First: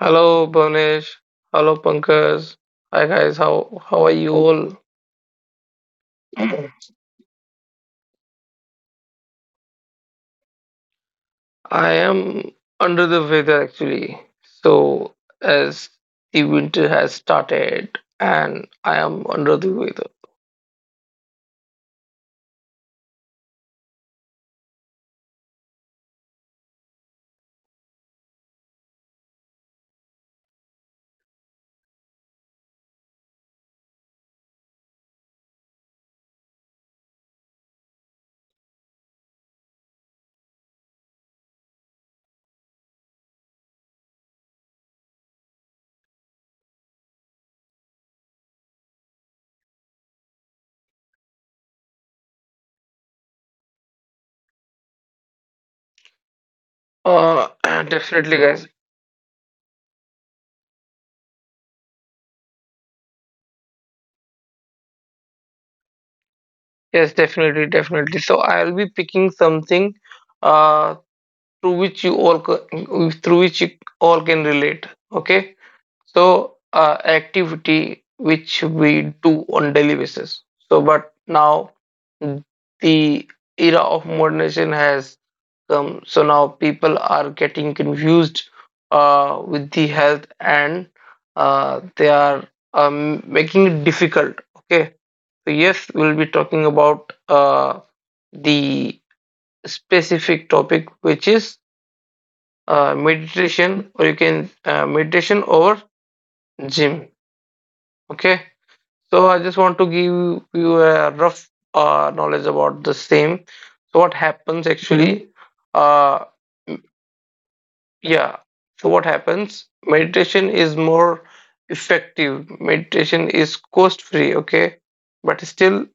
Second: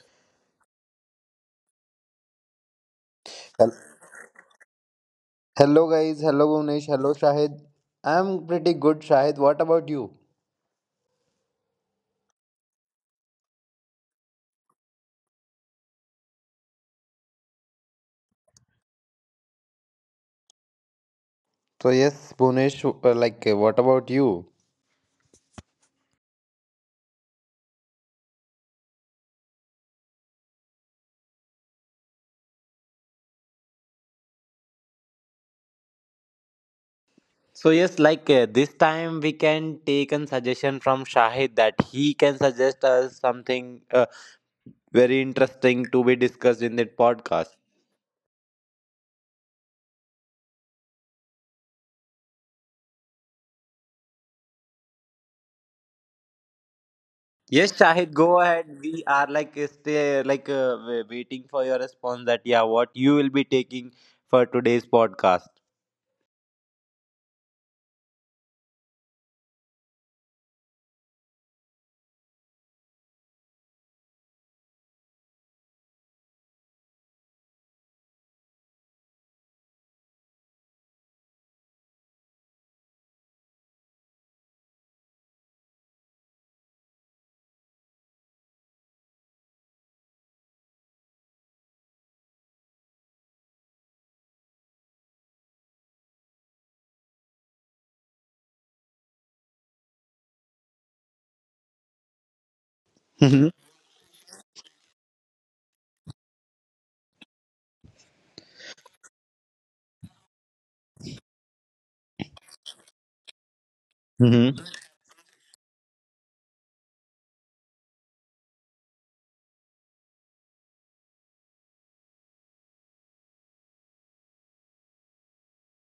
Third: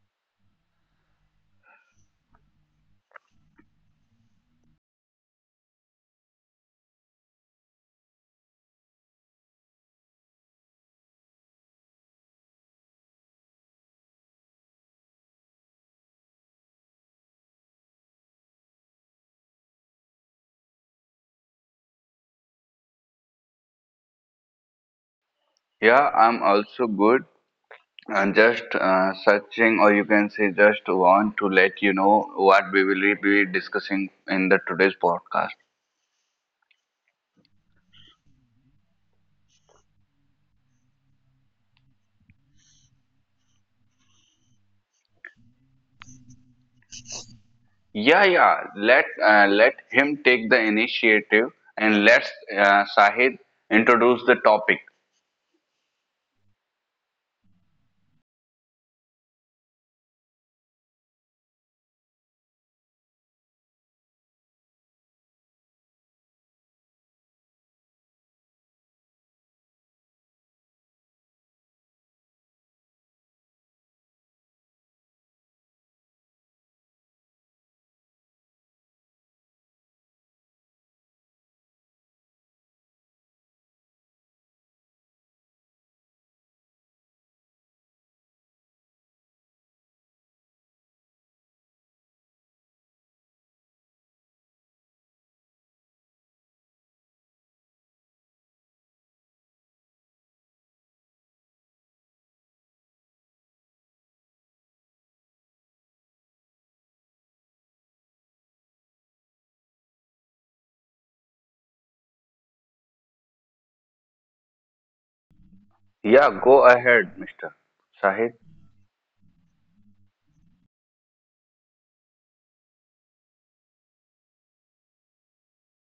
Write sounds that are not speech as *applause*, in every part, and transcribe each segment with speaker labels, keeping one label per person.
Speaker 1: Hello Bhavnesh, hello Pankaj. Hi guys,
Speaker 2: Hel-
Speaker 1: how are you all?
Speaker 2: Hello guys, hello Bhunesh, hello Shahid. I'm pretty good, Shahid. What about you?
Speaker 1: I am under the weather actually. So as the winter has started and I am under the weather.
Speaker 2: So yes, Bhunesh, what about you?
Speaker 3: Yeah, I'm also good. I'm just searching, or you can say, just want to let you know what we will be discussing in the today's podcast.
Speaker 2: So yes, this time we can take a suggestion from Shahid that he can suggest us something very interesting to be discussed in that podcast.
Speaker 3: Yeah, yeah, let him take the initiative, and let's Shahid introduce the topic.
Speaker 1: Uh *clears throat*
Speaker 2: Yes, Shahid,
Speaker 1: definitely
Speaker 2: go
Speaker 1: guys.
Speaker 2: ahead. We are like stay like waiting for your response. That, yeah, what you will be taking for today's podcast.
Speaker 1: Yes, definitely. So I'll be picking something uh through which through which you all can relate. Okay? So activity which we do on daily basis. So but now the era of modernization has come. So now people are getting confused with the health and they are making it difficult. Okay. So yes, we'll be talking about the specific topic which is meditation or you can meditation over gym. Okay. So I just want to give you a rough knowledge about the same. So what
Speaker 2: Mm-hmm.
Speaker 1: happens actually? Uh,
Speaker 3: Yeah, go ahead, Mr. Shahid.
Speaker 1: yeah. So what happens? Meditation is more effective. Meditation is cost free. Okay, but still,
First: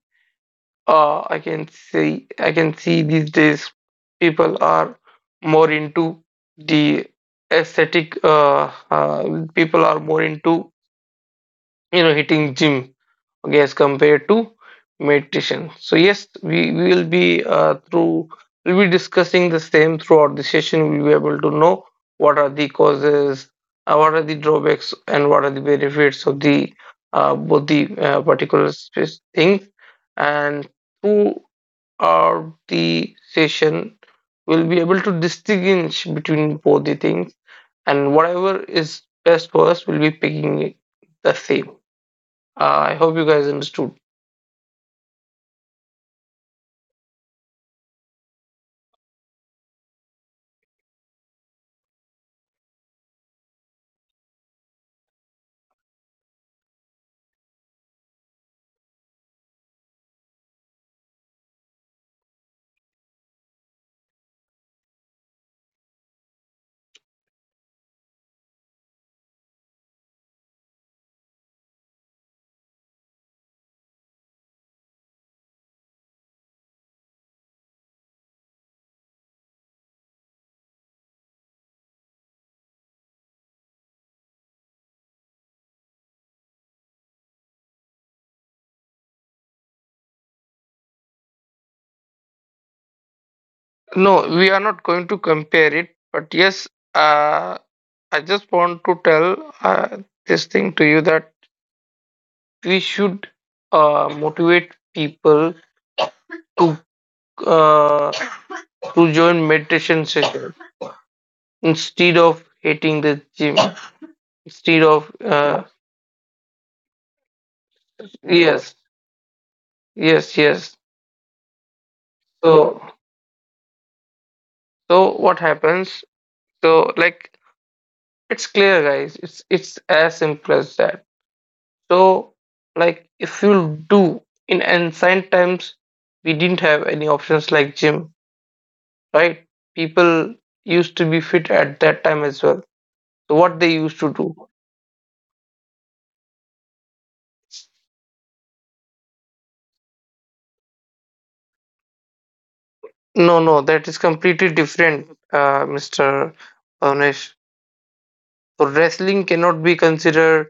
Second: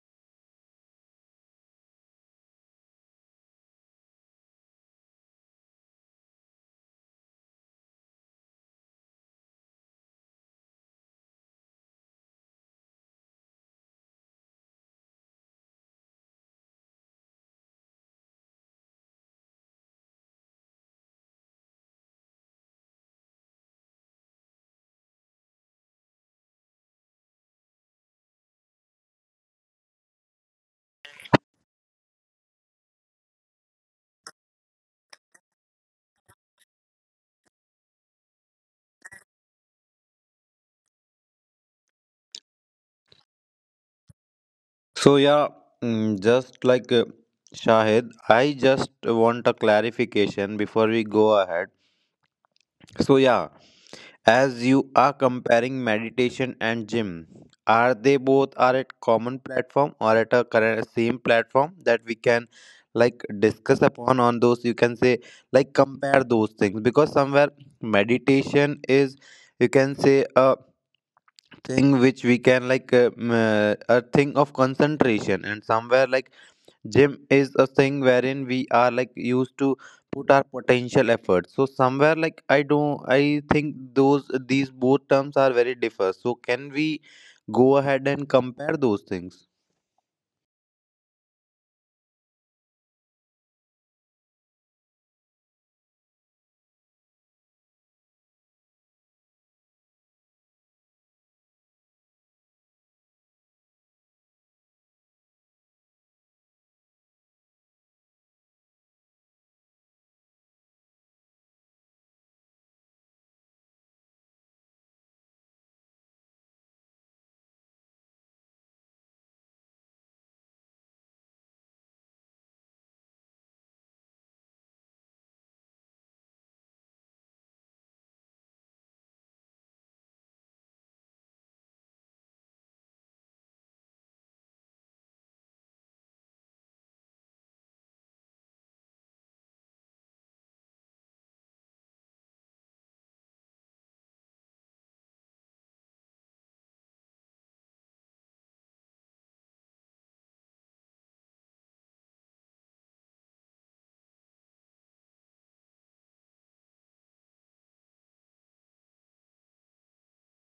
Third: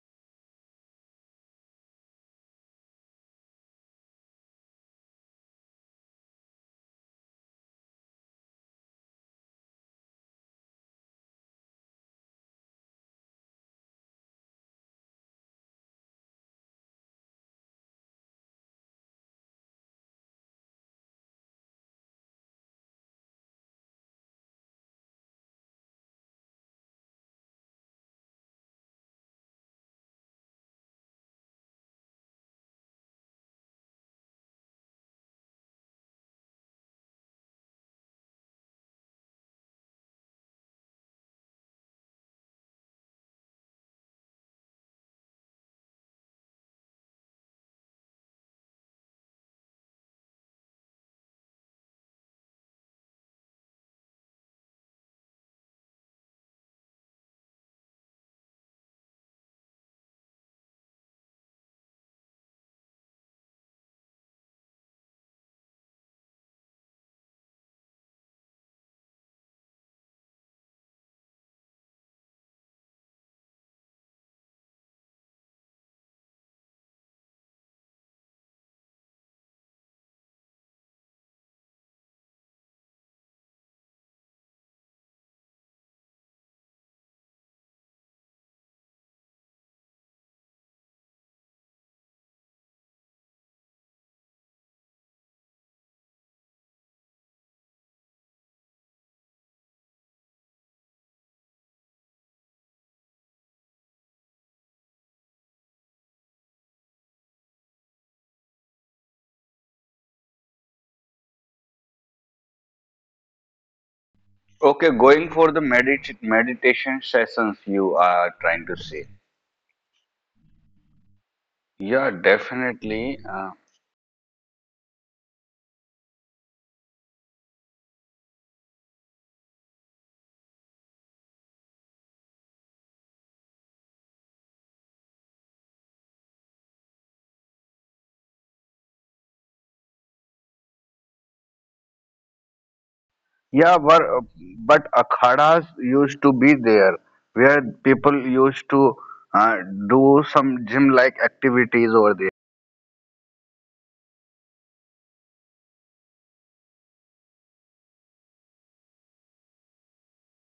Speaker 1: I can see these days people are more into the aesthetic. People are more into you know hitting gym, okay, as compared to meditation. So yes, we will be through we'll be discussing the same throughout the session. We'll be able to know what are the causes, what are the drawbacks, and what are the benefits of the both the particular things, and throughout the session we'll be able to distinguish between both the things, and whatever is best for us we'll be picking the same. I hope you guys understood.
Speaker 2: So yeah, just like Shahid, I just want a clarification before we go ahead. So yeah, as you are comparing meditation and gym, are they both are at common platform or at a current same platform that we can like discuss upon on those you can say like compare those things, because somewhere meditation is you can say a thing which we can like a thing of concentration, and somewhere like gym is a thing wherein we are like used to put our potential effort. So somewhere like I don't I think those these both terms are very differ. So can we go ahead and compare those things?
Speaker 1: No, we are not going to compare it, but yes, uh, I just want to tell this thing to you, that we should motivate people to uh, join meditation session instead of hating the gym. Instead
Speaker 3: Okay,
Speaker 1: of
Speaker 3: going for the meditation sessions you are trying to
Speaker 1: yes,
Speaker 3: say.
Speaker 1: yes.
Speaker 3: Yeah,
Speaker 1: So
Speaker 3: definitely.
Speaker 1: so what happens? So like it's clear, guys. It's as simple as that. So, like, if you do in ancient times, we didn't have any options like gym, right? People used to be fit at that time as well. So, what they
Speaker 3: Yeah, but,
Speaker 1: used to do?
Speaker 3: but akhadas used to be there where people used to uh, do some gym like activities over there.
Speaker 1: No, no, that is completely different, Mr. Bhavnesh. So, wrestling cannot be considered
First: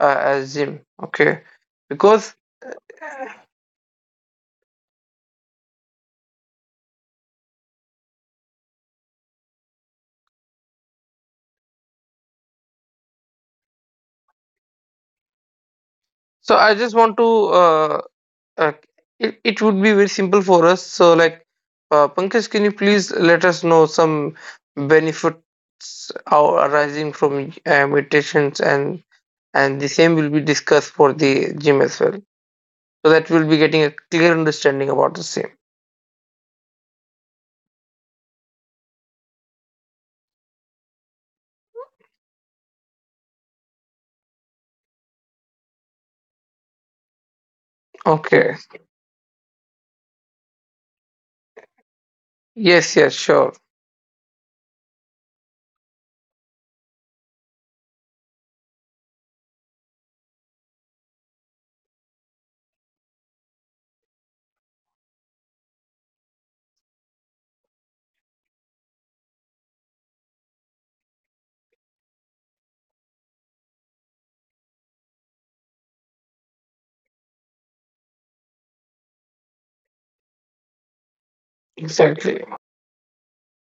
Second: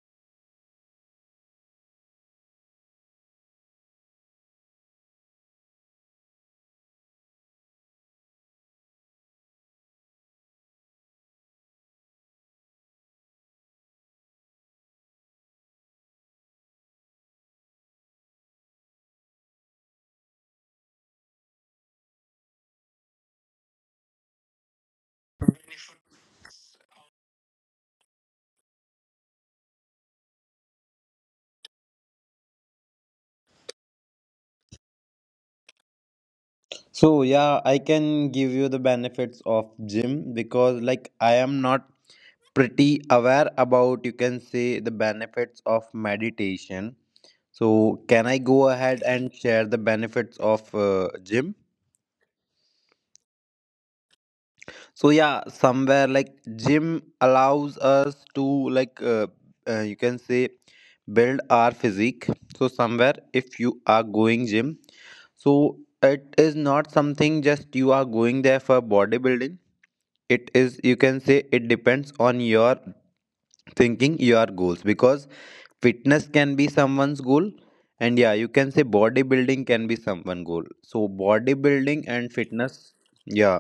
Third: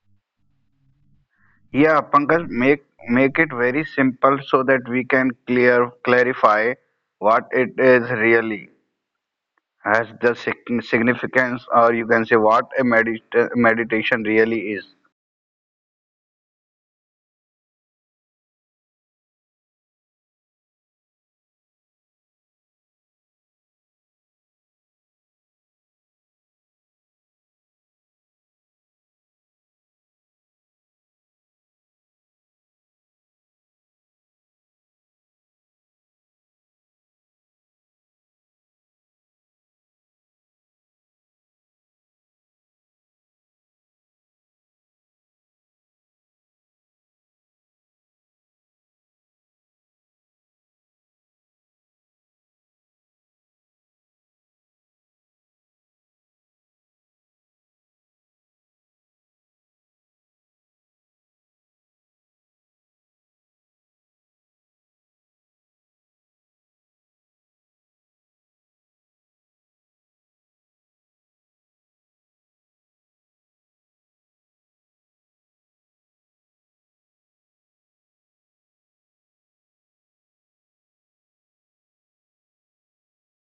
Speaker 1: as gym, okay?
Speaker 3: Yeah,
Speaker 1: Because
Speaker 3: Pankaj, make it very simple so that we can clear clarify what it is really has the significance, or you can say what a meditation really is.
Speaker 1: so I just want to Uh, it, it would be very simple for us. So, like, Pankaj, can you please let us know some benefits are arising from meditations, and the same will be discussed for the gym as well. So that we'll be getting a clear understanding about the same.
Speaker 2: So yeah, I can give you the benefits of gym, because like I am not pretty aware about you can say the benefits of meditation. So can I
Speaker 1: Okay.
Speaker 2: go ahead and share the benefits of gym?
Speaker 1: Yes. Yes. Sure.
Speaker 2: So yeah, somewhere like gym allows us to like you can say build our physique. So somewhere if you are going gym, so it is not something just you are going there for bodybuilding. It is you can say it depends on your thinking, your goals, because fitness can be someone's goal, and yeah, you can say bodybuilding can be someone goal. So bodybuilding and
Speaker 1: Exactly.
Speaker 2: fitness, yeah,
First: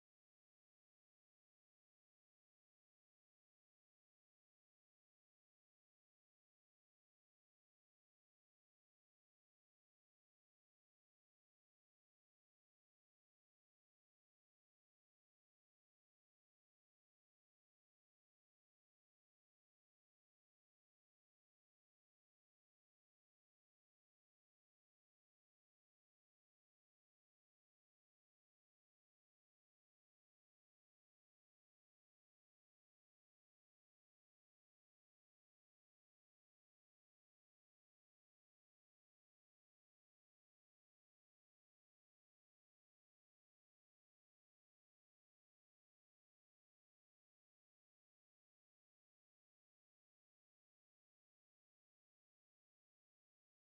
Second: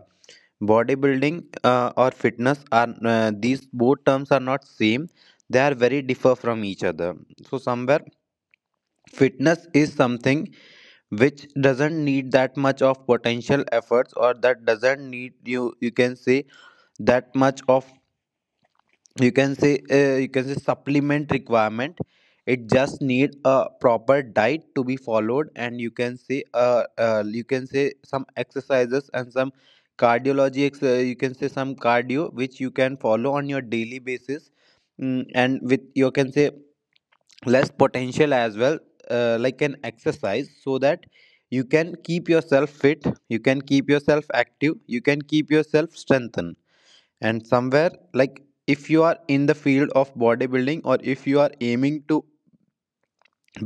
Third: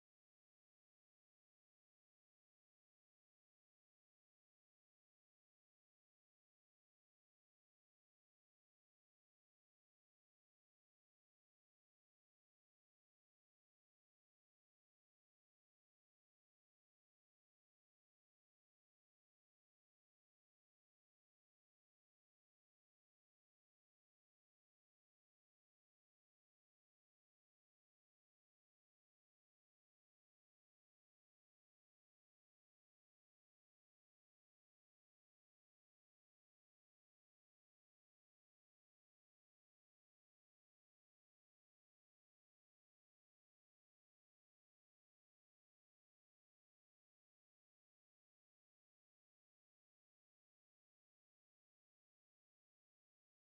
Speaker 2: bodybuilding or fitness are, these both terms are not same. They are very differ from each other. So somewhere fitness is something which doesn't need that much of potential efforts, or that doesn't need you can say that much of you can say you can say supplement requirement. It just need a proper diet to be followed, and you can say some exercises and some you can say some cardio which you can follow on your daily basis, and with you can say less potential as well, like an exercise, so that you can keep yourself fit, you can keep yourself active, you can keep yourself strengthened. And somewhere like if you are in the field of bodybuilding, or if you are aiming to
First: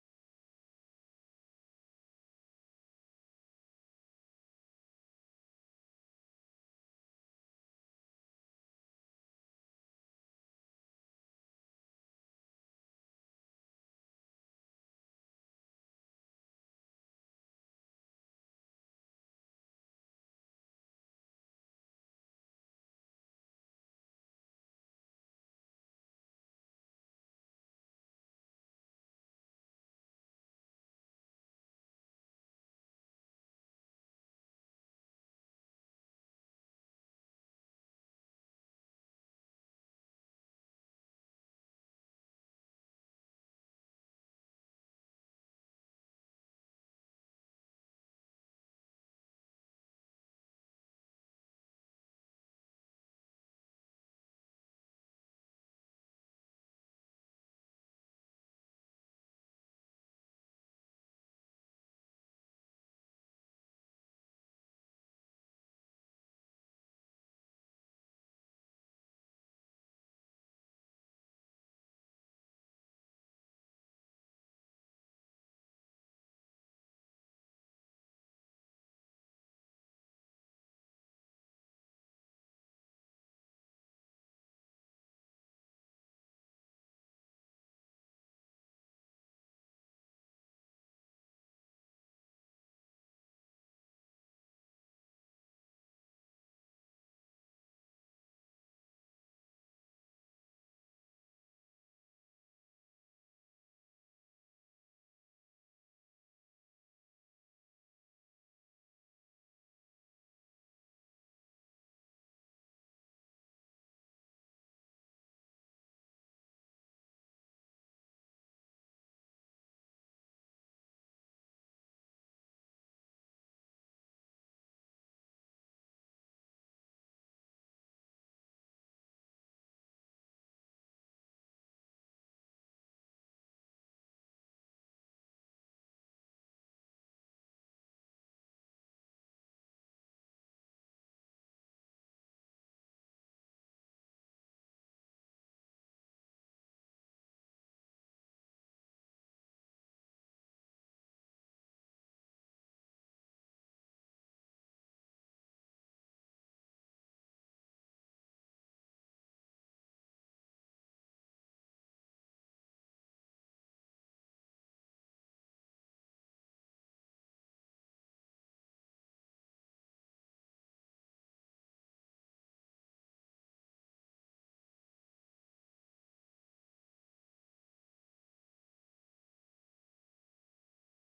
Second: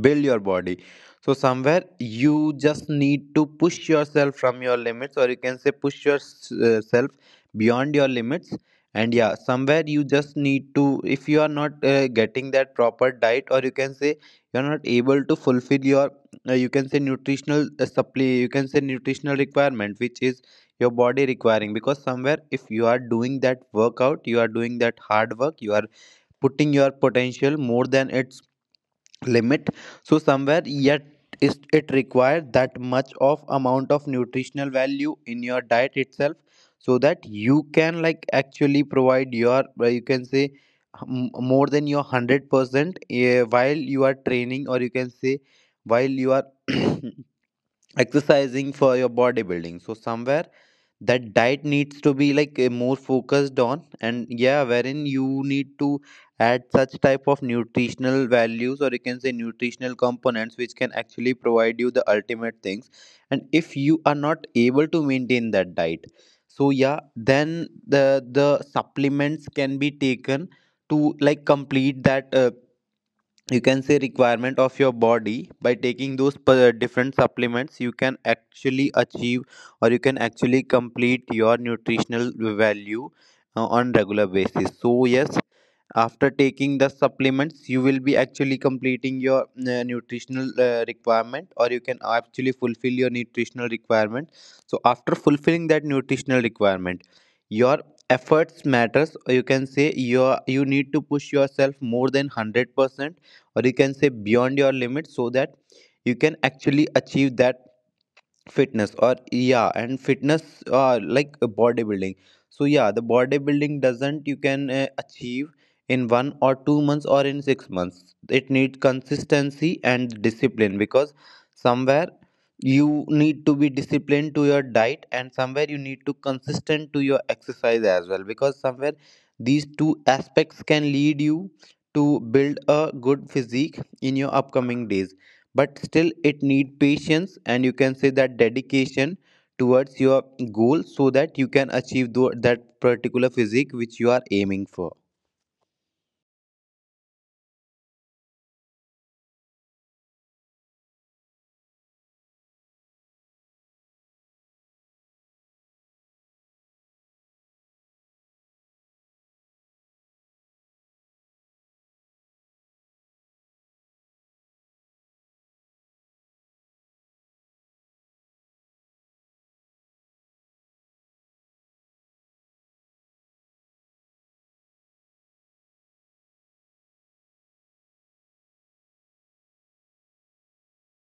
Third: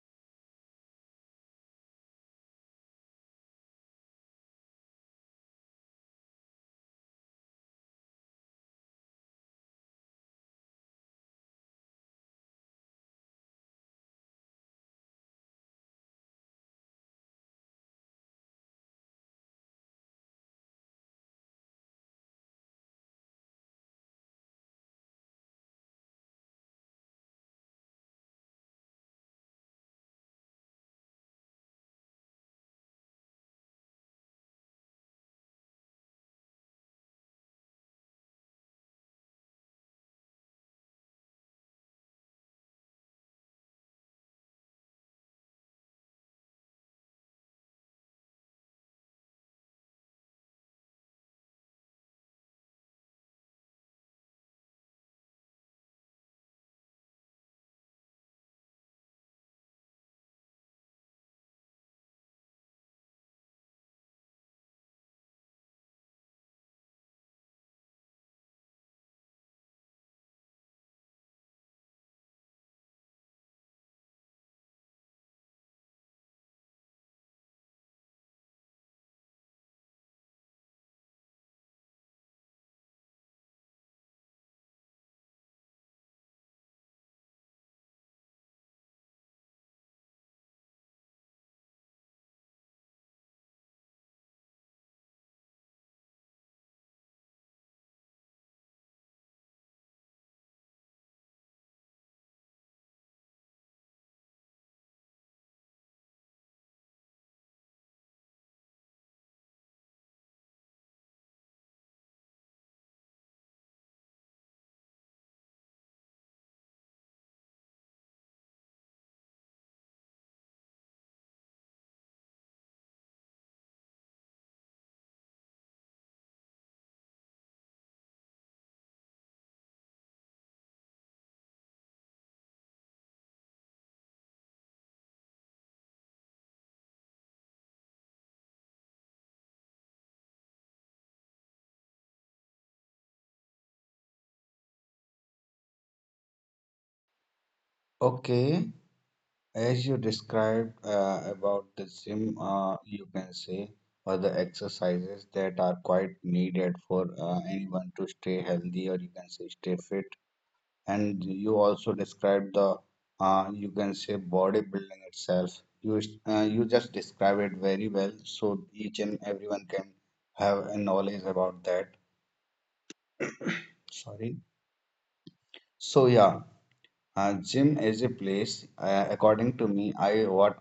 Speaker 2: build your body, so somewhere you just need to push yourself from your limits, or you can say push yourself beyond your limits. And yeah, somewhere you just need to, if you are not getting that proper diet, or you can say you're not able to fulfill your you can say nutritional supply, you can say nutritional requirement which is your body requiring, because somewhere if you are doing that workout, you are doing that hard work, you are putting your potential more than its limit. So somewhere yet is it required that much of amount of nutritional value in your diet itself, so that you can like actually provide your you can say more than your 100% while you are training, or you can say while you are *clears throat* exercising for your bodybuilding. So somewhere that diet needs to be like more focused on, and yeah, wherein you need to add such type of nutritional values, or you can say nutritional components, which can actually provide you the ultimate things. And if you are not able to maintain that diet, so yeah, then the supplements can be taken to like complete that you can say requirement of your body. By taking those different supplements, you can actually achieve, or you can actually complete your nutritional value on regular basis. So yes, after taking the supplements, you will be actually completing your nutritional requirement, or you can actually fulfill your nutritional requirement. So after fulfilling that nutritional requirement, your efforts matters, or you can say your you need to push yourself more than 100%, or you can say beyond your limit, so that you can actually achieve that fitness, or yeah, and fitness bodybuilding. So yeah, the bodybuilding doesn't you can achieve in 1 or 2 months or in 6 months. It needs consistency and discipline, because somewhere you need to be disciplined to your diet, and somewhere you need to consistent to your exercise as well, because somewhere these two aspects can lead you to build a good physique in your upcoming days. But still it need patience and you can say that dedication towards your goal, so that you can achieve that particular physique which you are aiming for.
Speaker 3: Okay. As you described about the gym, you can say, or the exercises that are quite needed for anyone to stay healthy, or you can say stay fit. And you also described you can say bodybuilding itself. You just describe it very well, so each and everyone can have a knowledge about that. Sorry. So yeah, uh, this me I what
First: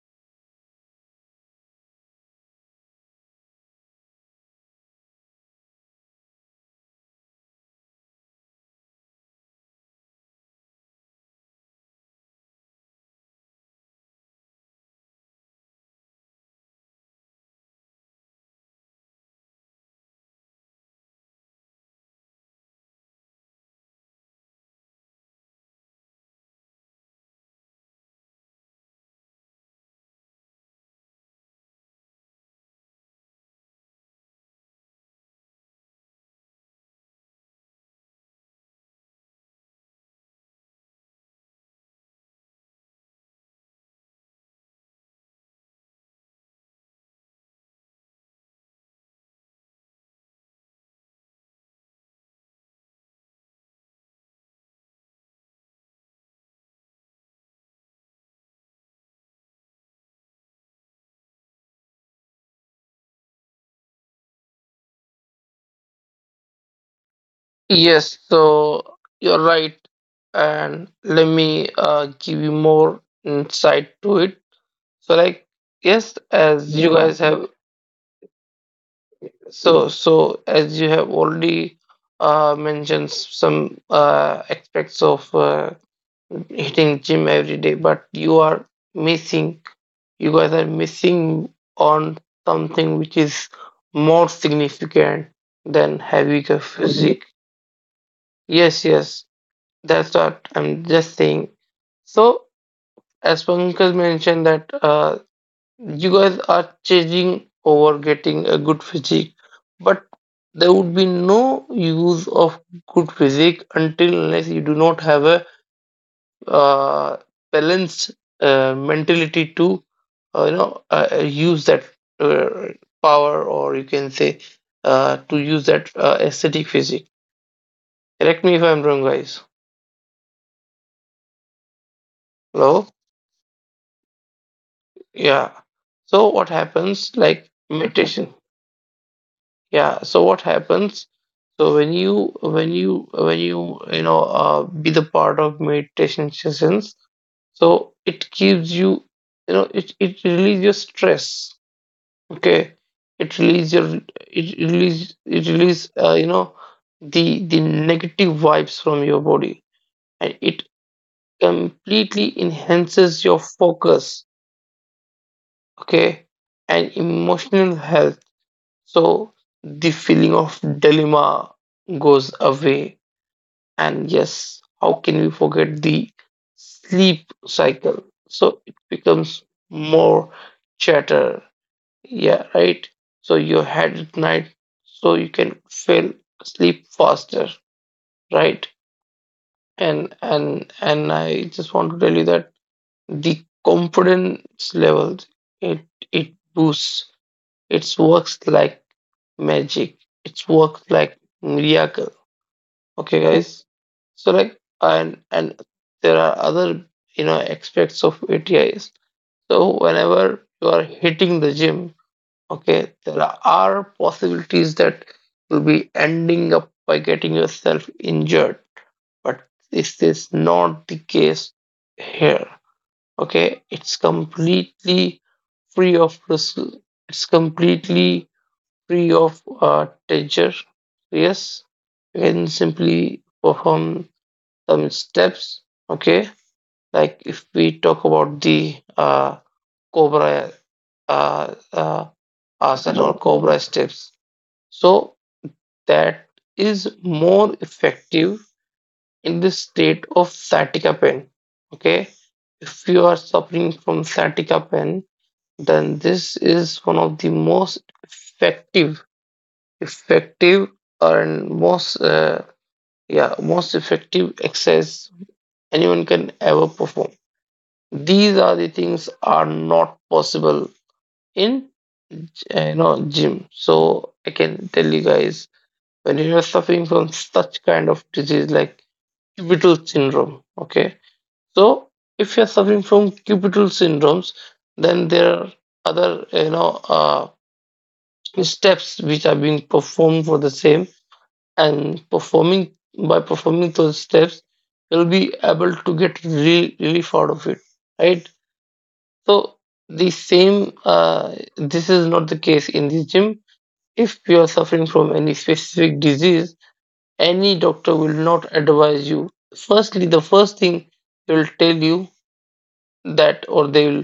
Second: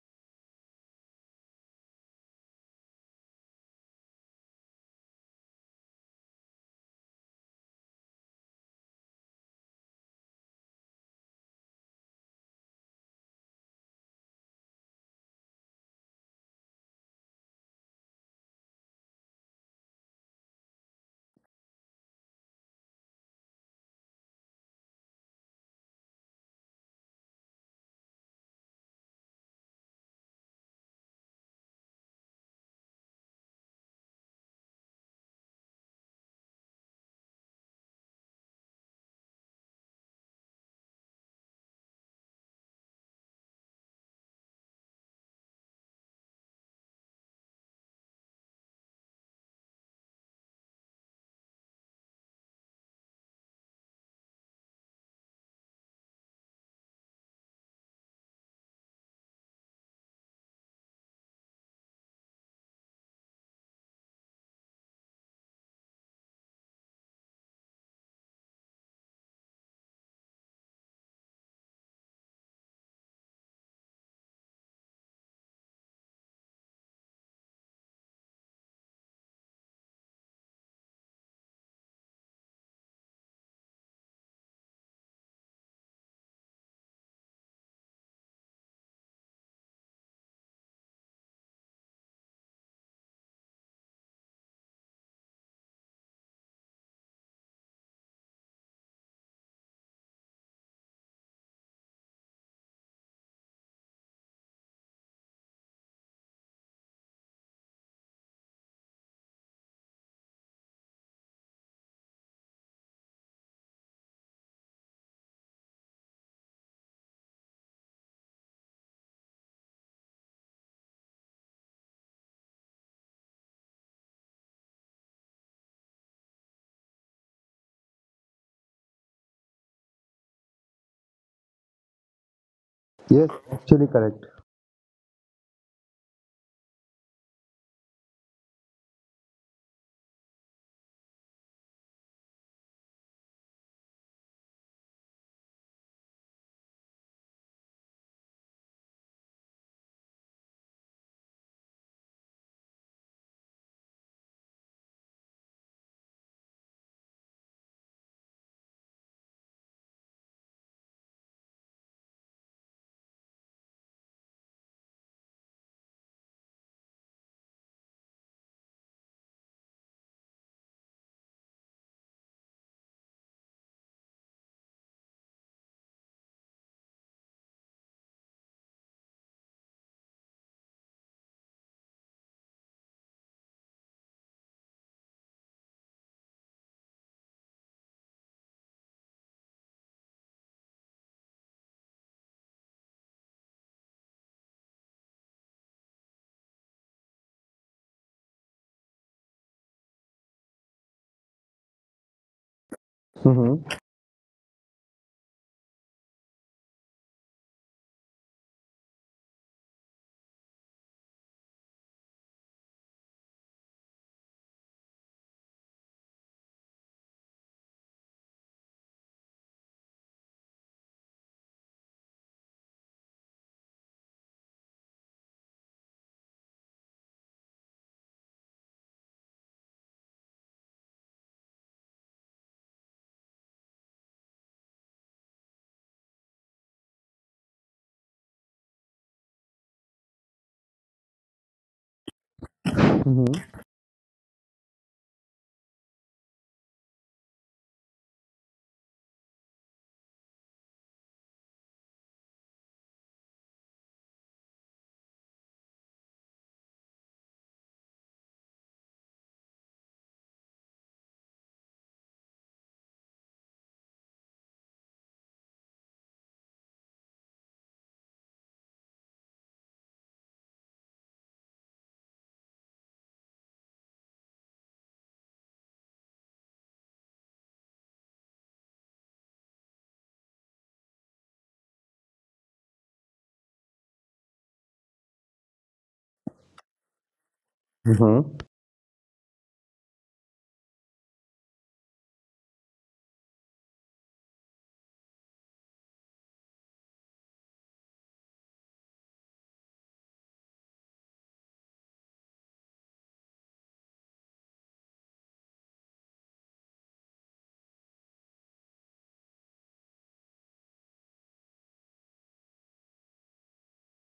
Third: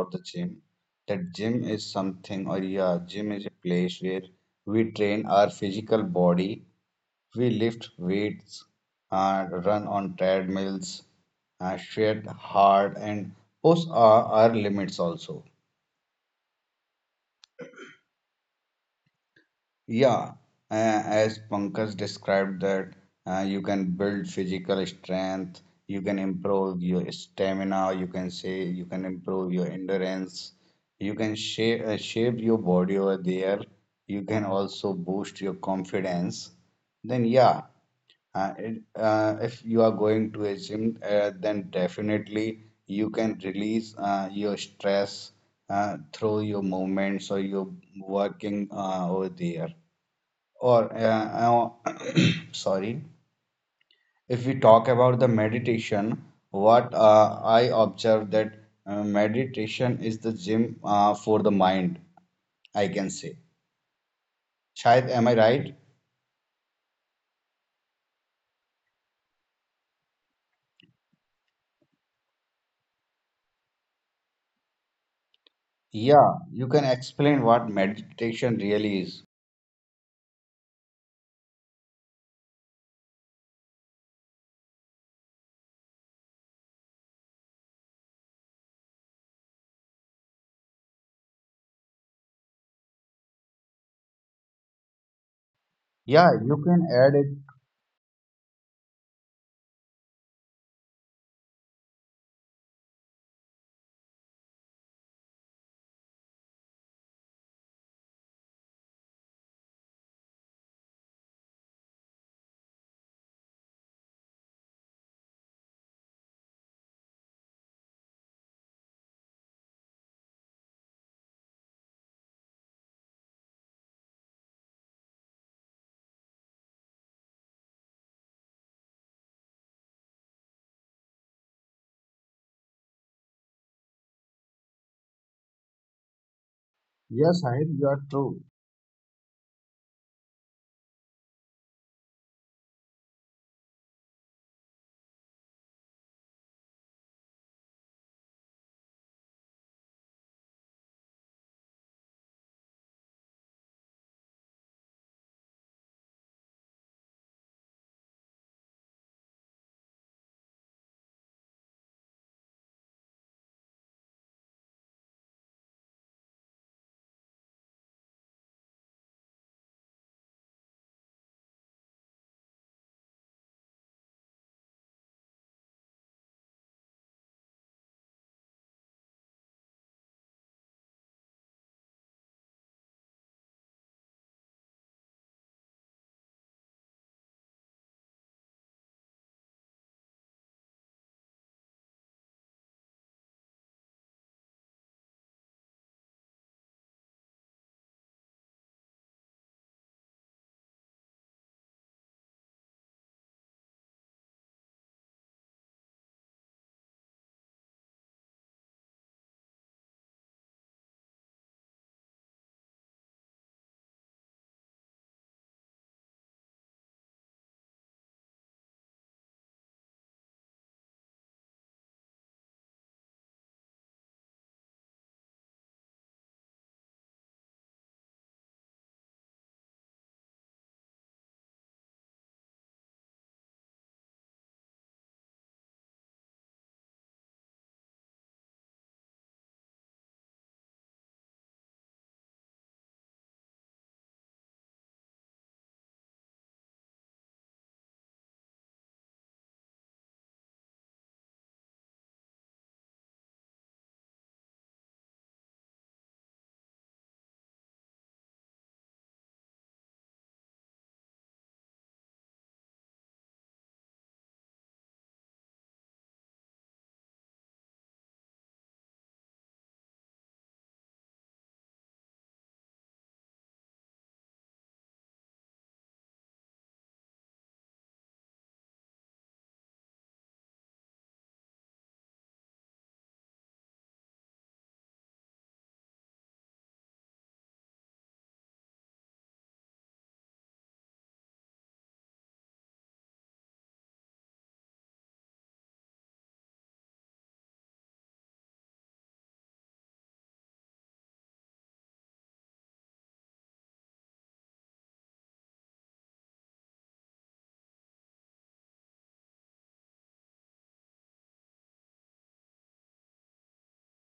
Speaker 3: a gym, that one place where we train our physical body. We lift weights and run on treadmills, sweat hard and push our limits also. Yeah, as Pankaj described that you can build physical strength, you can improve your stamina, you can say you can improve your endurance, you can shape your body over there, you can also boost your confidence. Then yeah, if you are going to a gym, then definitely you can release your stress through your movements or your working over there. Or, uh, uh, *coughs* *clears throat* sorry, if we talk about the meditation, what I observe that meditation is the gym for the mind, I can say. Shayad, am I right?
Speaker 1: Yes. So you're right, and let me give you more insight to it. So, like,
Speaker 3: Yeah,
Speaker 1: yes,
Speaker 3: you can
Speaker 1: as you
Speaker 3: explain
Speaker 1: guys
Speaker 3: what
Speaker 1: have
Speaker 3: meditation really is.
Speaker 1: so, as you have already mentioned some aspects of hitting gym every day, but you are missing, you guys are missing on something which is more significant
Speaker 3: Yeah,
Speaker 1: than
Speaker 3: you
Speaker 1: heavy
Speaker 3: can add it.
Speaker 1: physique. Yes, yes, that's what I'm just saying. So, as Pankaj mentioned that you guys are chasing over getting a good physique, but there would be no use of good physique until unless you do not have a uh, balanced mentality to use that uh, power, or you can say to use that aesthetic physique. Correct me if I'm wrong, guys. Hello? Yeah. So what happens
Speaker 3: Yes,
Speaker 1: like
Speaker 3: Sahib, you are
Speaker 1: meditation?
Speaker 3: true.
Speaker 1: Yeah, so what happens? So when you you know be the part of meditation sessions, so it gives you, you know, it relieves your stress, okay. It release your, it release you know, the negative vibes from your body, and it completely enhances your focus, okay, and emotional health. So the feeling of dilemma goes away. And yes, how can we forget the sleep cycle? So it becomes more chatter. Yeah, right. So your head at night, so you can feel sleep faster, right? And I just want to tell you that the confidence levels, it it boosts. It works like magic. It works like miracle. Okay, guys.
Speaker 2: Mm-hmm.
Speaker 1: So like, and there are other you know aspects of ATIs. So whenever you are hitting the gym, okay, there are possibilities that you'll be ending up by getting yourself injured. But this is not the case here. Okay, it's completely free of risk. It's completely free of danger. Yes, you can simply perform some steps. Okay, like if we talk about the cobra uh, uh, asana or
Speaker 2: Mm-hmm.
Speaker 1: cobra steps, so that is more effective in the state of sciatica pain. Okay, if you are suffering from sciatica pain, then this is one of the most effective, effective and most yeah most effective exercise anyone can ever perform. These are the things are not possible in you know gym. So I can tell you guys, when you are suffering from such kind of disease like cubital syndrome, okay, so if you're suffering from cubital syndromes, then there are other, you know,
Speaker 2: Mm-hmm.
Speaker 1: steps which are being performed for the same, and performing those steps, you'll be able to get really relief out of it, right? So the same, this is not the case in the gym. If you are suffering from any specific disease, any doctor will not advise you. Firstly, the first thing they'll tell you that, or they'll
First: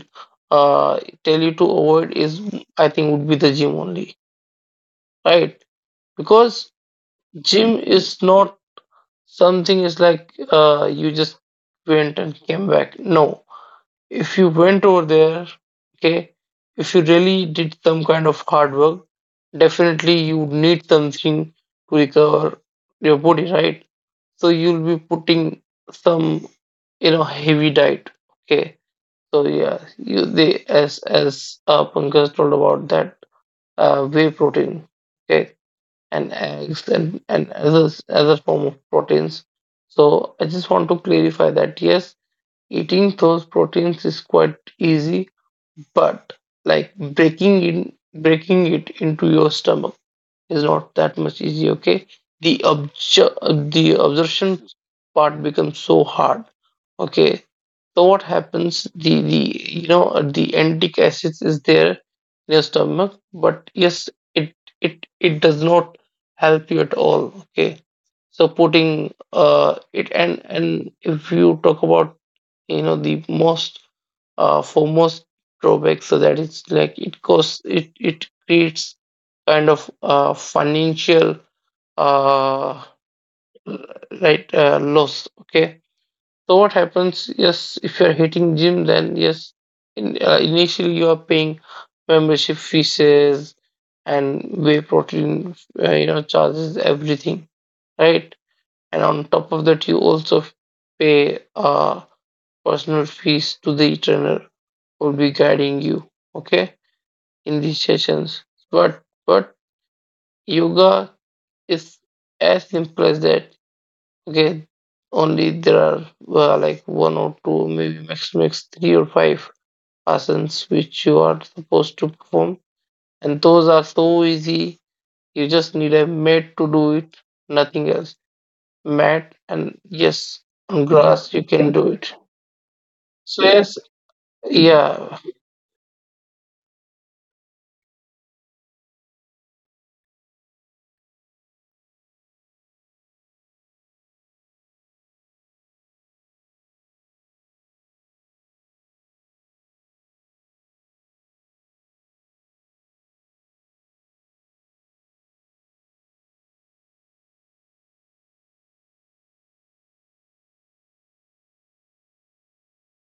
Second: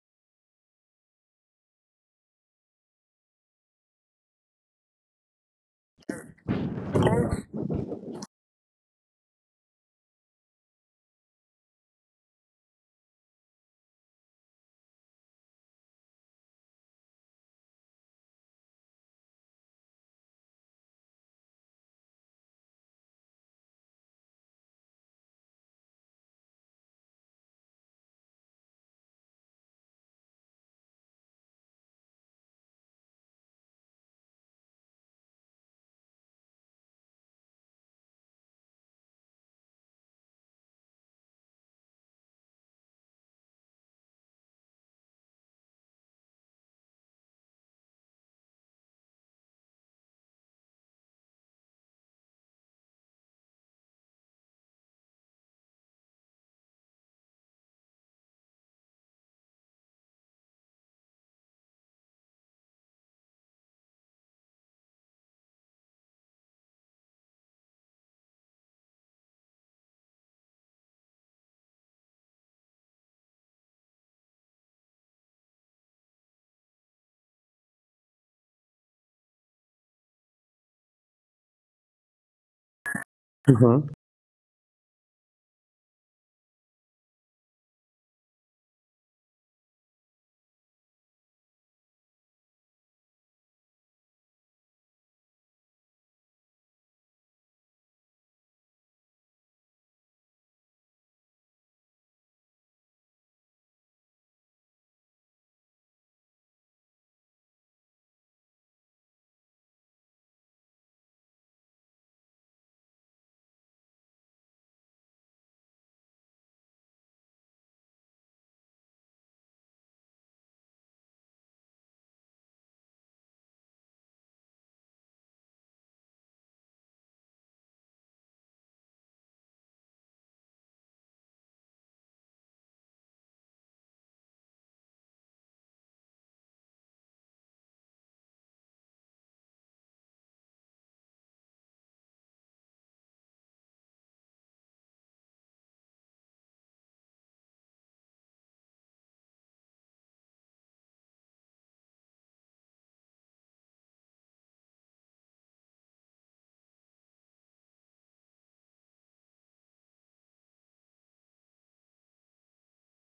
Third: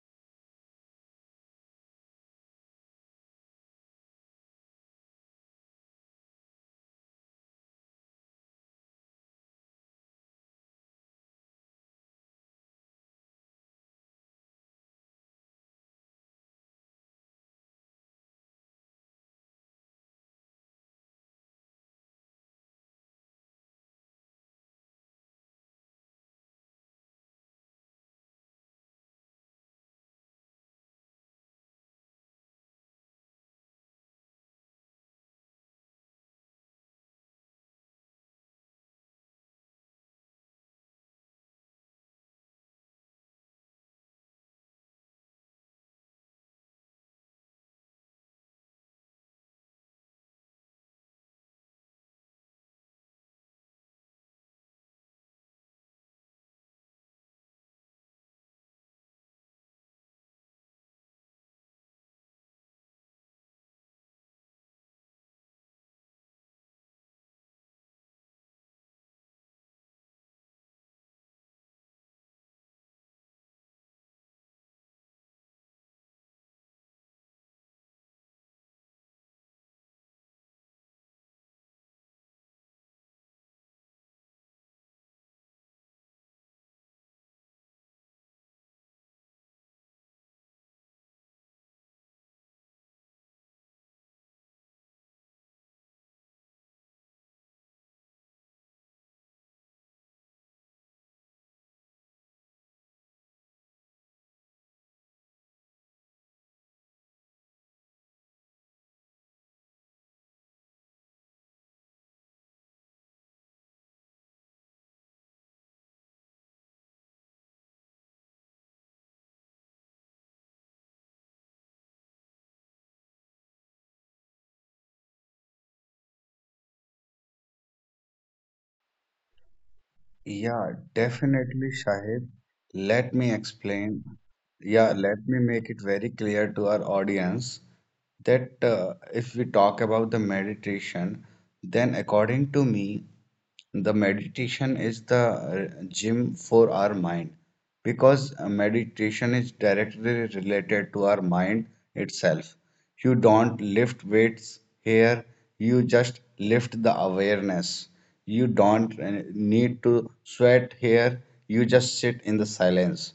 Speaker 1: tell you to avoid, is I think would be the gym only, right? Because gym is not something is like, you just went and came back. No, if you went over there, okay, if you really did some kind of hard work, definitely you need something to recover your body, right? So you'll be putting some, you know, heavy diet. Okay. So yeah, you they as Pankaj told about that whey protein. Okay, and eggs, and others as a form of proteins. So I just want to clarify that yes, eating those proteins is quite easy, but like breaking it into your stomach is not that much easy, okay. The observation part becomes so hard, okay. So what happens? The you know the antic acids is there in your stomach, but yes, it it does not help you at all, okay. So putting it and if you talk about you know the most foremost drawback, so that it's like it costs it it creates kind of financial uh,
Speaker 2: Mm-hmm.
Speaker 1: right loss, okay. So what happens? Yes, if you're hitting gym, then yes, in, initially you are paying membership fees and whey protein you know charges, everything, right? And on top of that you also pay personal fees to the trainer will be guiding you, okay, in these sessions. But yoga is as simple as that. Again, only there are like one or two, maybe maximum three or five asanas which you are supposed to perform, and those are so easy. You just need a mat to do it, nothing else. Mat, and yes,
Speaker 3: Yeah,
Speaker 1: on grass you
Speaker 3: definitely,
Speaker 1: can do it.
Speaker 3: Shahid. Let me
Speaker 1: So yes,
Speaker 3: explain. Yeah,
Speaker 1: yeah,
Speaker 3: let me make it very clear to our audience that if we talk about the meditation, then according to me, the meditation is the gym for our mind, because meditation is directly related to our mind itself. You don't lift weights here, you just lift the awareness. You don't need to sweat here, you just sit in the silence.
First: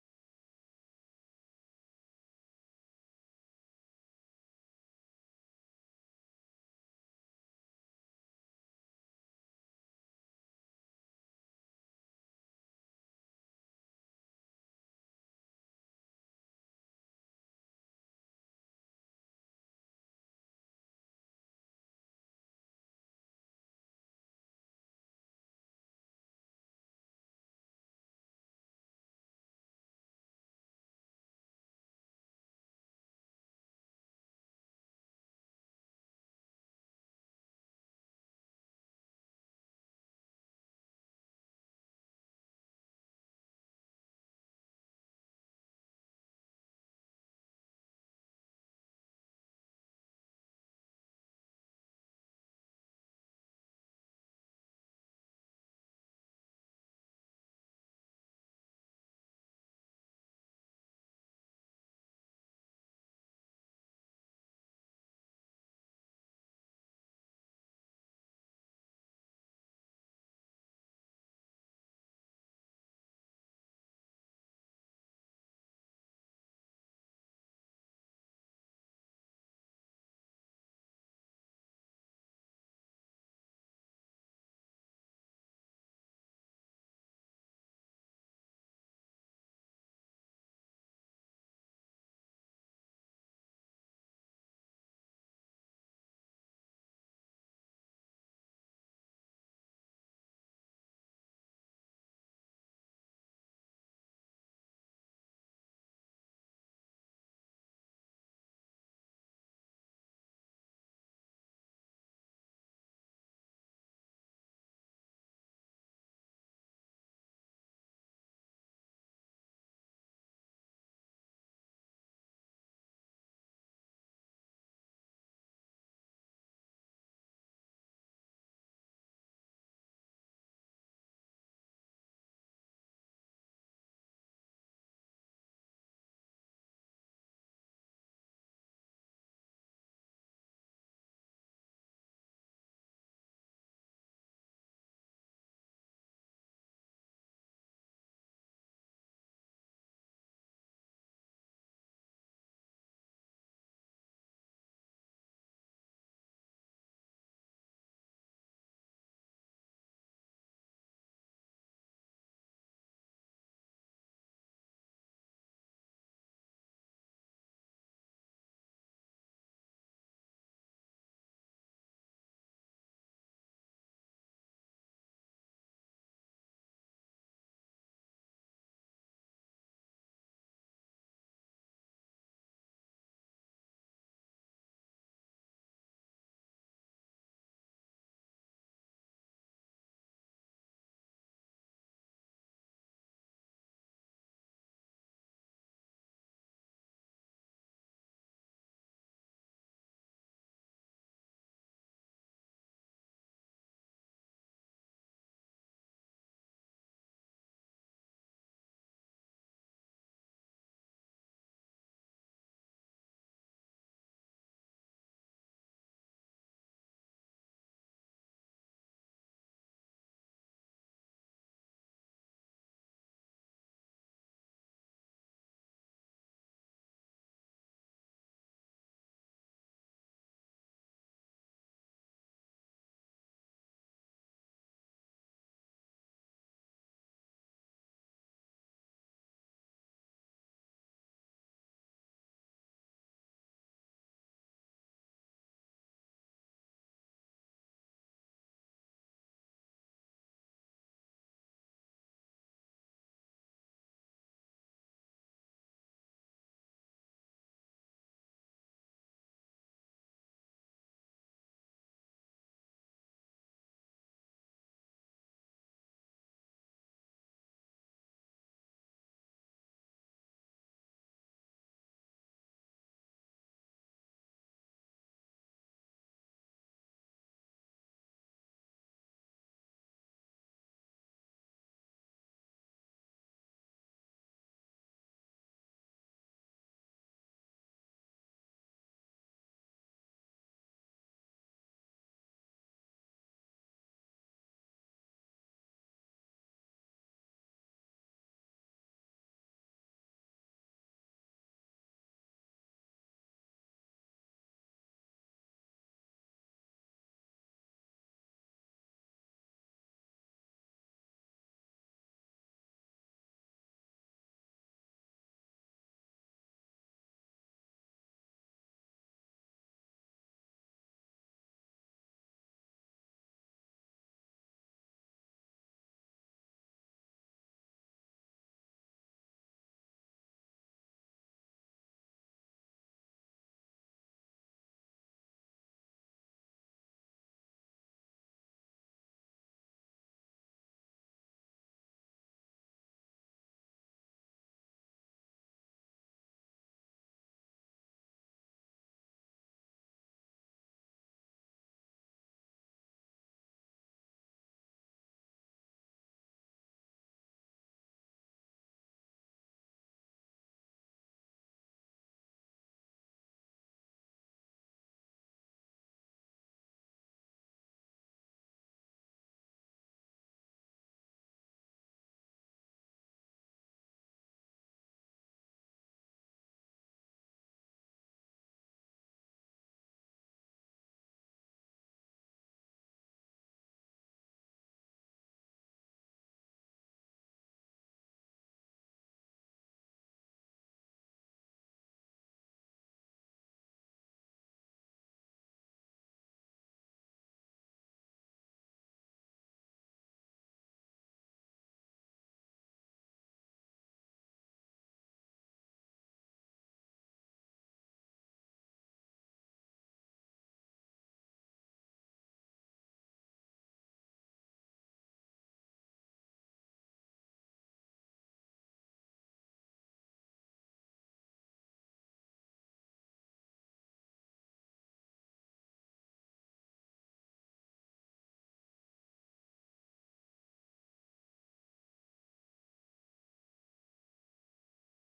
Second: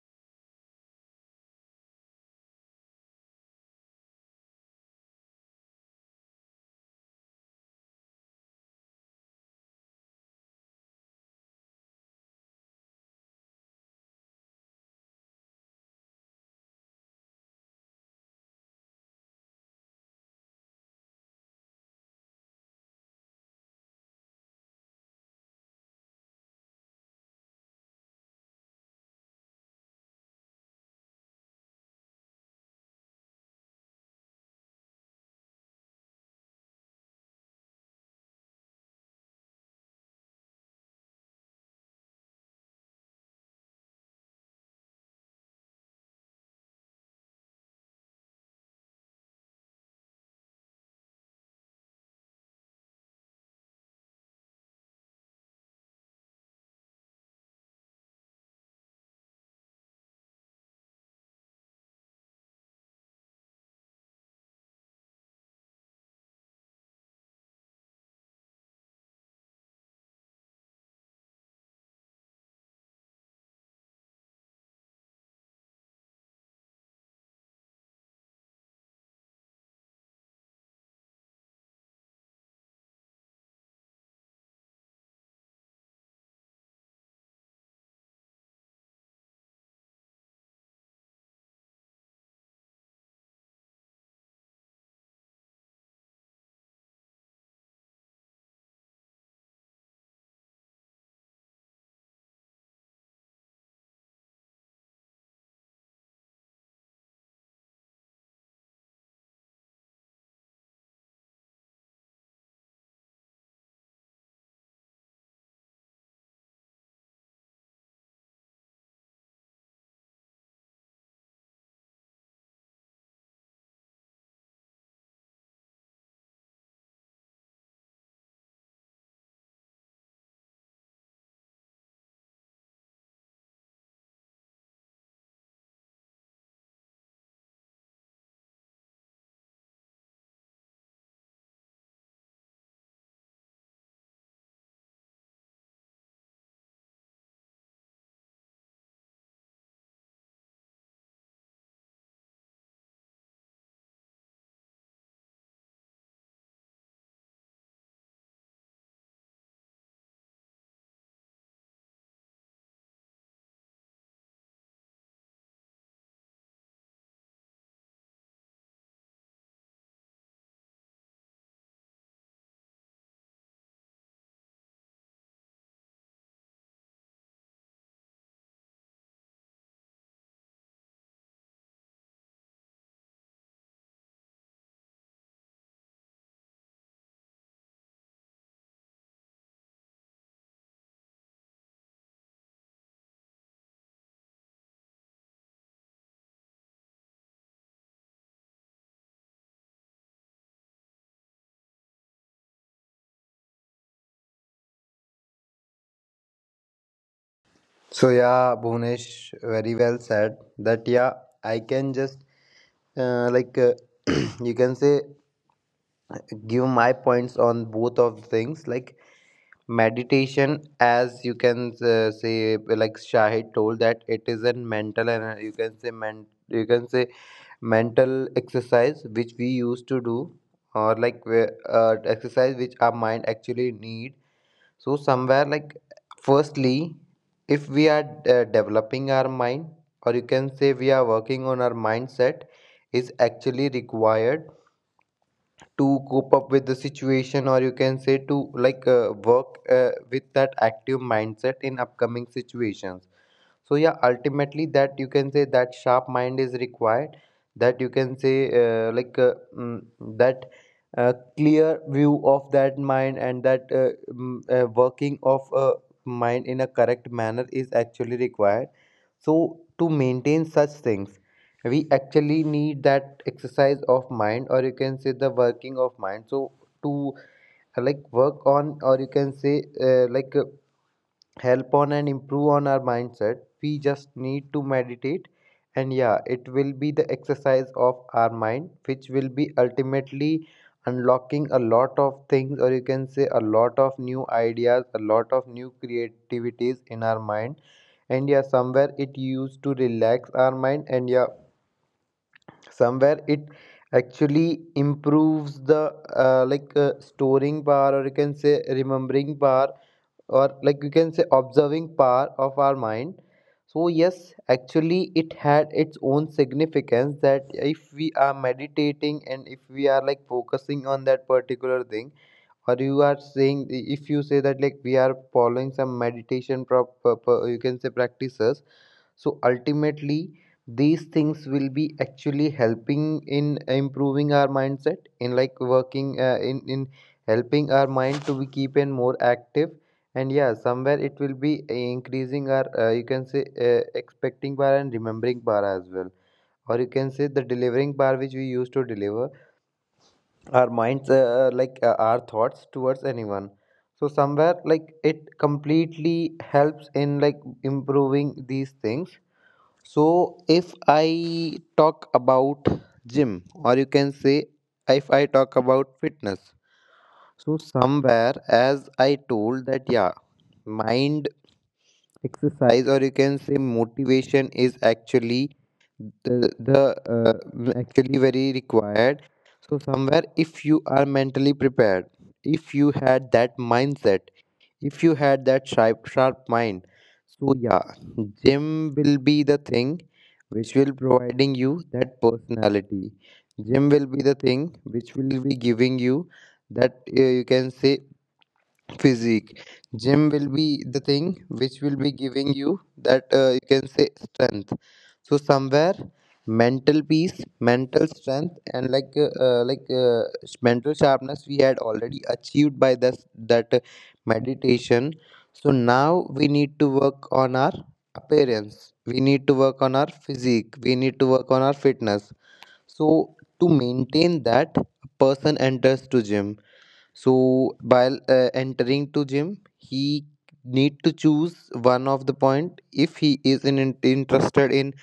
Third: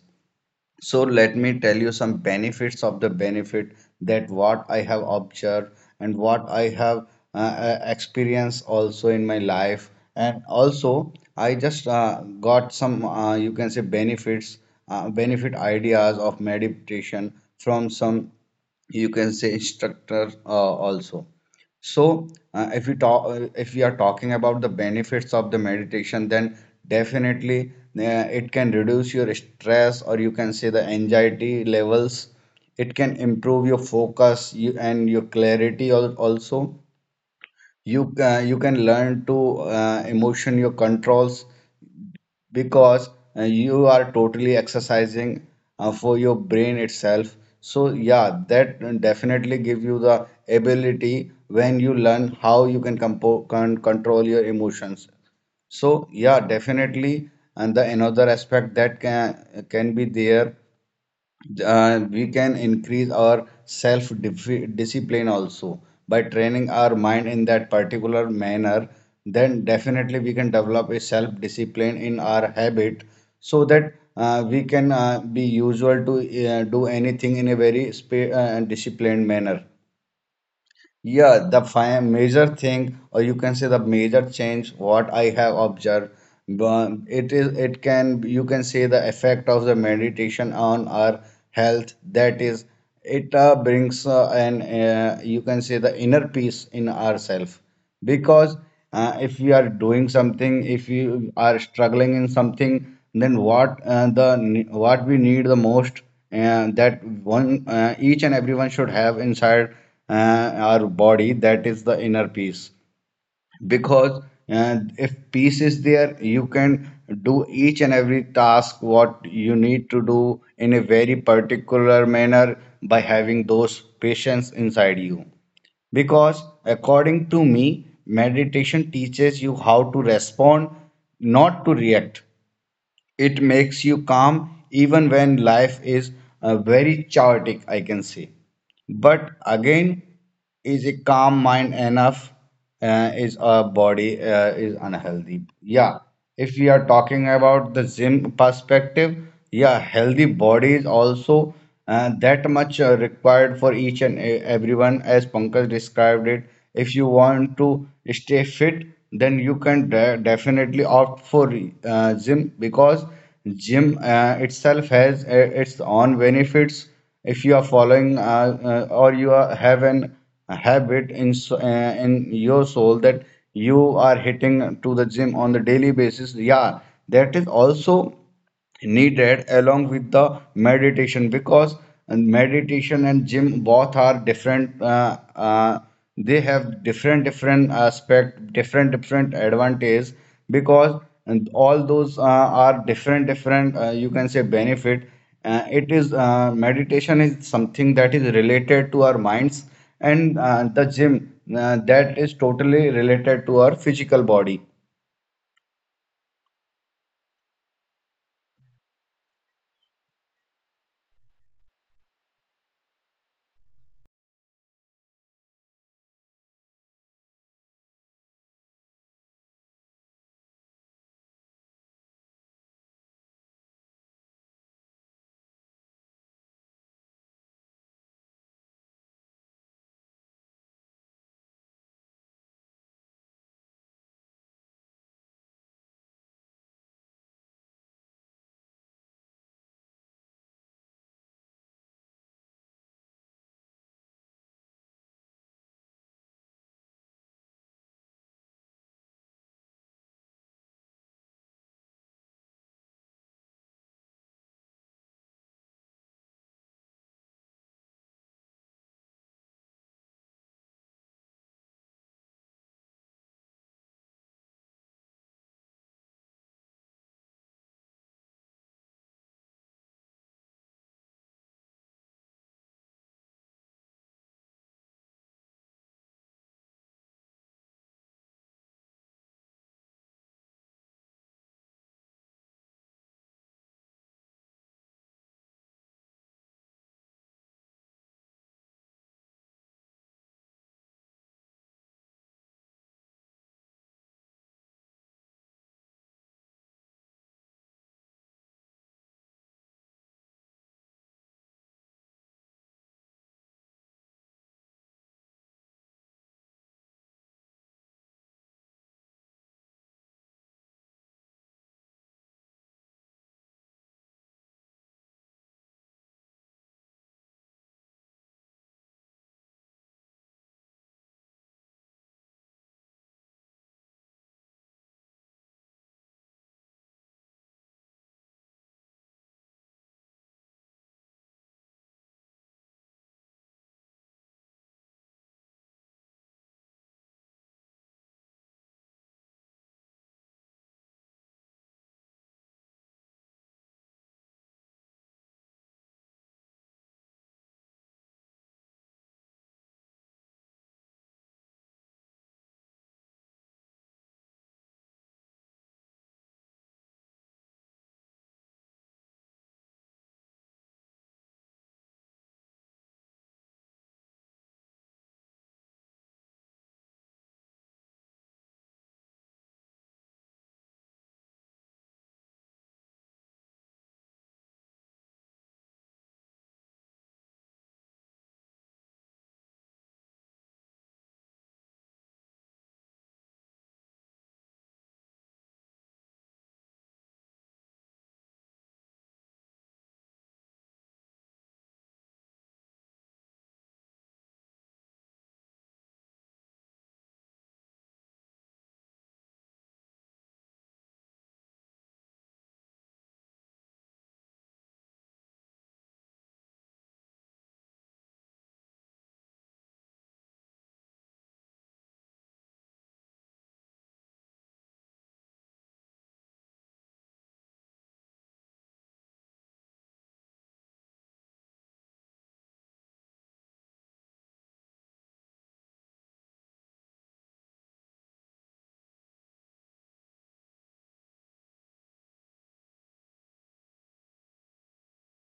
Speaker 3: So let me tell you some benefits of the benefit that what I have observed and what I have experienced also in my life. And also, I just got some, you can say, benefit ideas of meditation from some, you can say, instructor also. So, if we are talking about the benefits of the meditation, then definitely it can reduce your stress, or you can say the anxiety levels. It can improve your focus you, and your clarity also. You can learn to emotion your controls, because you are totally exercising for your brain itself, so yeah, that definitely give you the ability when you learn how you can control your emotions. So yeah, definitely. And the another aspect that can be there, we can increase our self discipline also by training our mind in that particular manner. Then definitely we can develop a self discipline in our habit, so that we can be usual to do anything in a very disciplined manner. Yeah, the major thing, or you can say the major change, what I have observed, but it is it can you can say the effect of the meditation on our health. That is, it brings an you can say the inner peace in ourself, because if you are doing something, if you are struggling in something, then what we need the most, that one each and everyone should have inside our body, that is the inner peace. Because if peace is there, you can do each and every task what you need to do in a very particular manner by having those patience inside you, because according to me meditation teaches you how to respond, not to react. It makes you calm even when life is very chaotic, I can say. But again, is a calm mind enough? Is our body is unhealthy? Yeah. If we are talking about the gym perspective, yeah, healthy body is also that much required for each and everyone, as Pankaj described it. If you want to stay fit, then you can definitely opt for gym, because gym itself has its own benefits. If you are following or you are, have an a habit in in your soul that you are hitting to the gym on the daily basis, yeah, that is also needed along with the meditation. Because and meditation and gym both are different they have different different aspect, different different advantage, because and all those are different different, you can say benefit. It is meditation is something that is related to our minds, and the gym, that is totally related to our physical body.
Speaker 2: So yeah, Bhunesh very well said that yeah, I can just uh, like uh, *clears throat* you can say give my points on both of things, like meditation as you can say, like Shahid told that it is a mental and you can say men you can say mental exercise which we used to do, or like exercise which our mind actually need. So somewhere like firstly, if we are developing our mind, or you can say we are working on our mindset, is actually required to cope up with the situation, or you can say to like work with that active mindset in upcoming situations. So yeah, ultimately that you can say that sharp mind is required. That you can say that clear view of that mind and that working of a mind in a correct manner is actually required. So to maintain such things, we actually need that exercise of mind, or you can say the working of mind. So to like work on, or you can say help on and improve on our mindset, we just need to meditate. And yeah, it will be the exercise of our mind, which will be ultimately unlocking a lot of things, or you can say a lot of new ideas, a lot of new creativities in our mind. And yeah, somewhere it used to relax our mind, and yeah, somewhere it actually improves the storing power, or you can say remembering power, or like you can say observing power of our mind. So yes, actually it had its own significance that if we are meditating, and if we are like focusing on that particular thing, or you are saying, if you say that like we are following some meditation you can say practices. So ultimately these things will be actually helping in improving our mindset, in like working in helping our mind to be keep in more active. And yeah, somewhere it will be increasing our you can say expecting bar and remembering bar as well, or you can say the delivering bar which we used to deliver our minds our thoughts towards anyone. So somewhere like it completely helps in like improving these things. So if I talk about gym, or you can say if I talk about fitness. So somewhere as I told that yeah, mind exercise, or you can say motivation is actually the actually very required. So somewhere if you are mentally prepared, if you had that mindset, if you had that sharp, sharp mind. So yeah, gym will be the thing which will providing you that personality. Gym will be the thing which will be giving you that you can say physique. Gym will be the thing which will be giving you that you can say strength. So somewhere, mental peace, mental strength, and like mental sharpness we had already achieved by this, that meditation. So now we need to work on our appearance, we need to work on our physique, we need to work on our fitness. So to maintain that, a person enters to gym. So while entering to gym, he need to choose one of the point, if he is interested in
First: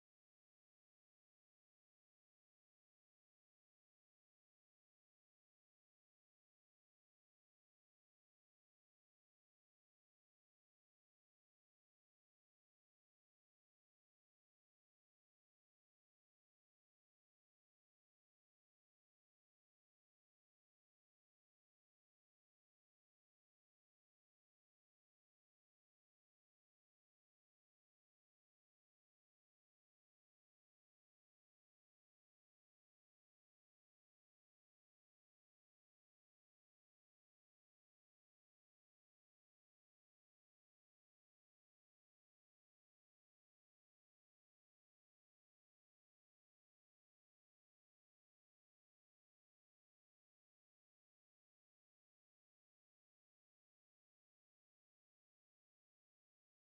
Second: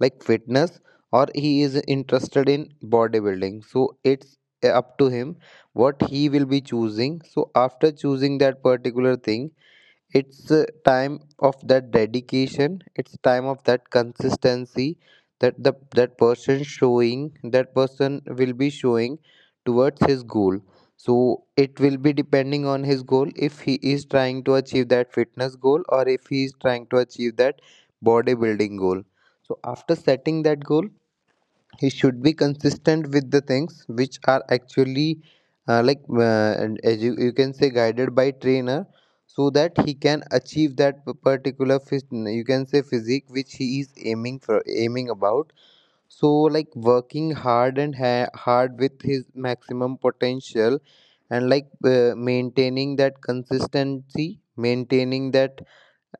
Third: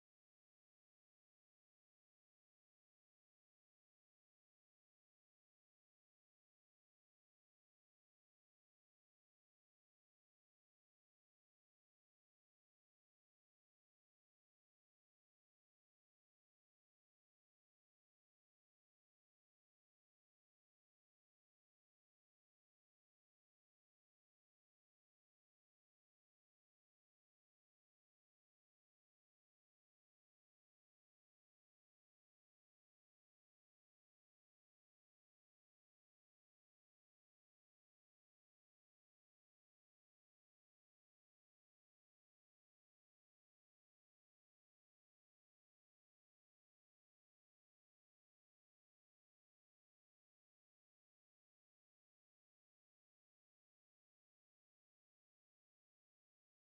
Speaker 2: like fitness, or he is interested in bodybuilding. So it's up to him what he will be choosing. So after choosing that particular thing, it's a time of that dedication, it's time of that consistency that the that person showing, that person will be showing towards his goal. So it will be depending on his goal, if he is trying to achieve that fitness goal, or if he is trying to achieve that bodybuilding goal. So after setting that goal, he should be consistent with the things which are actually and as you, you can say, guided by trainer, so that he can achieve that particular you can say physique which he is aiming about. So like working hard and hard with his maximum potential, and like maintaining that consistency, maintaining that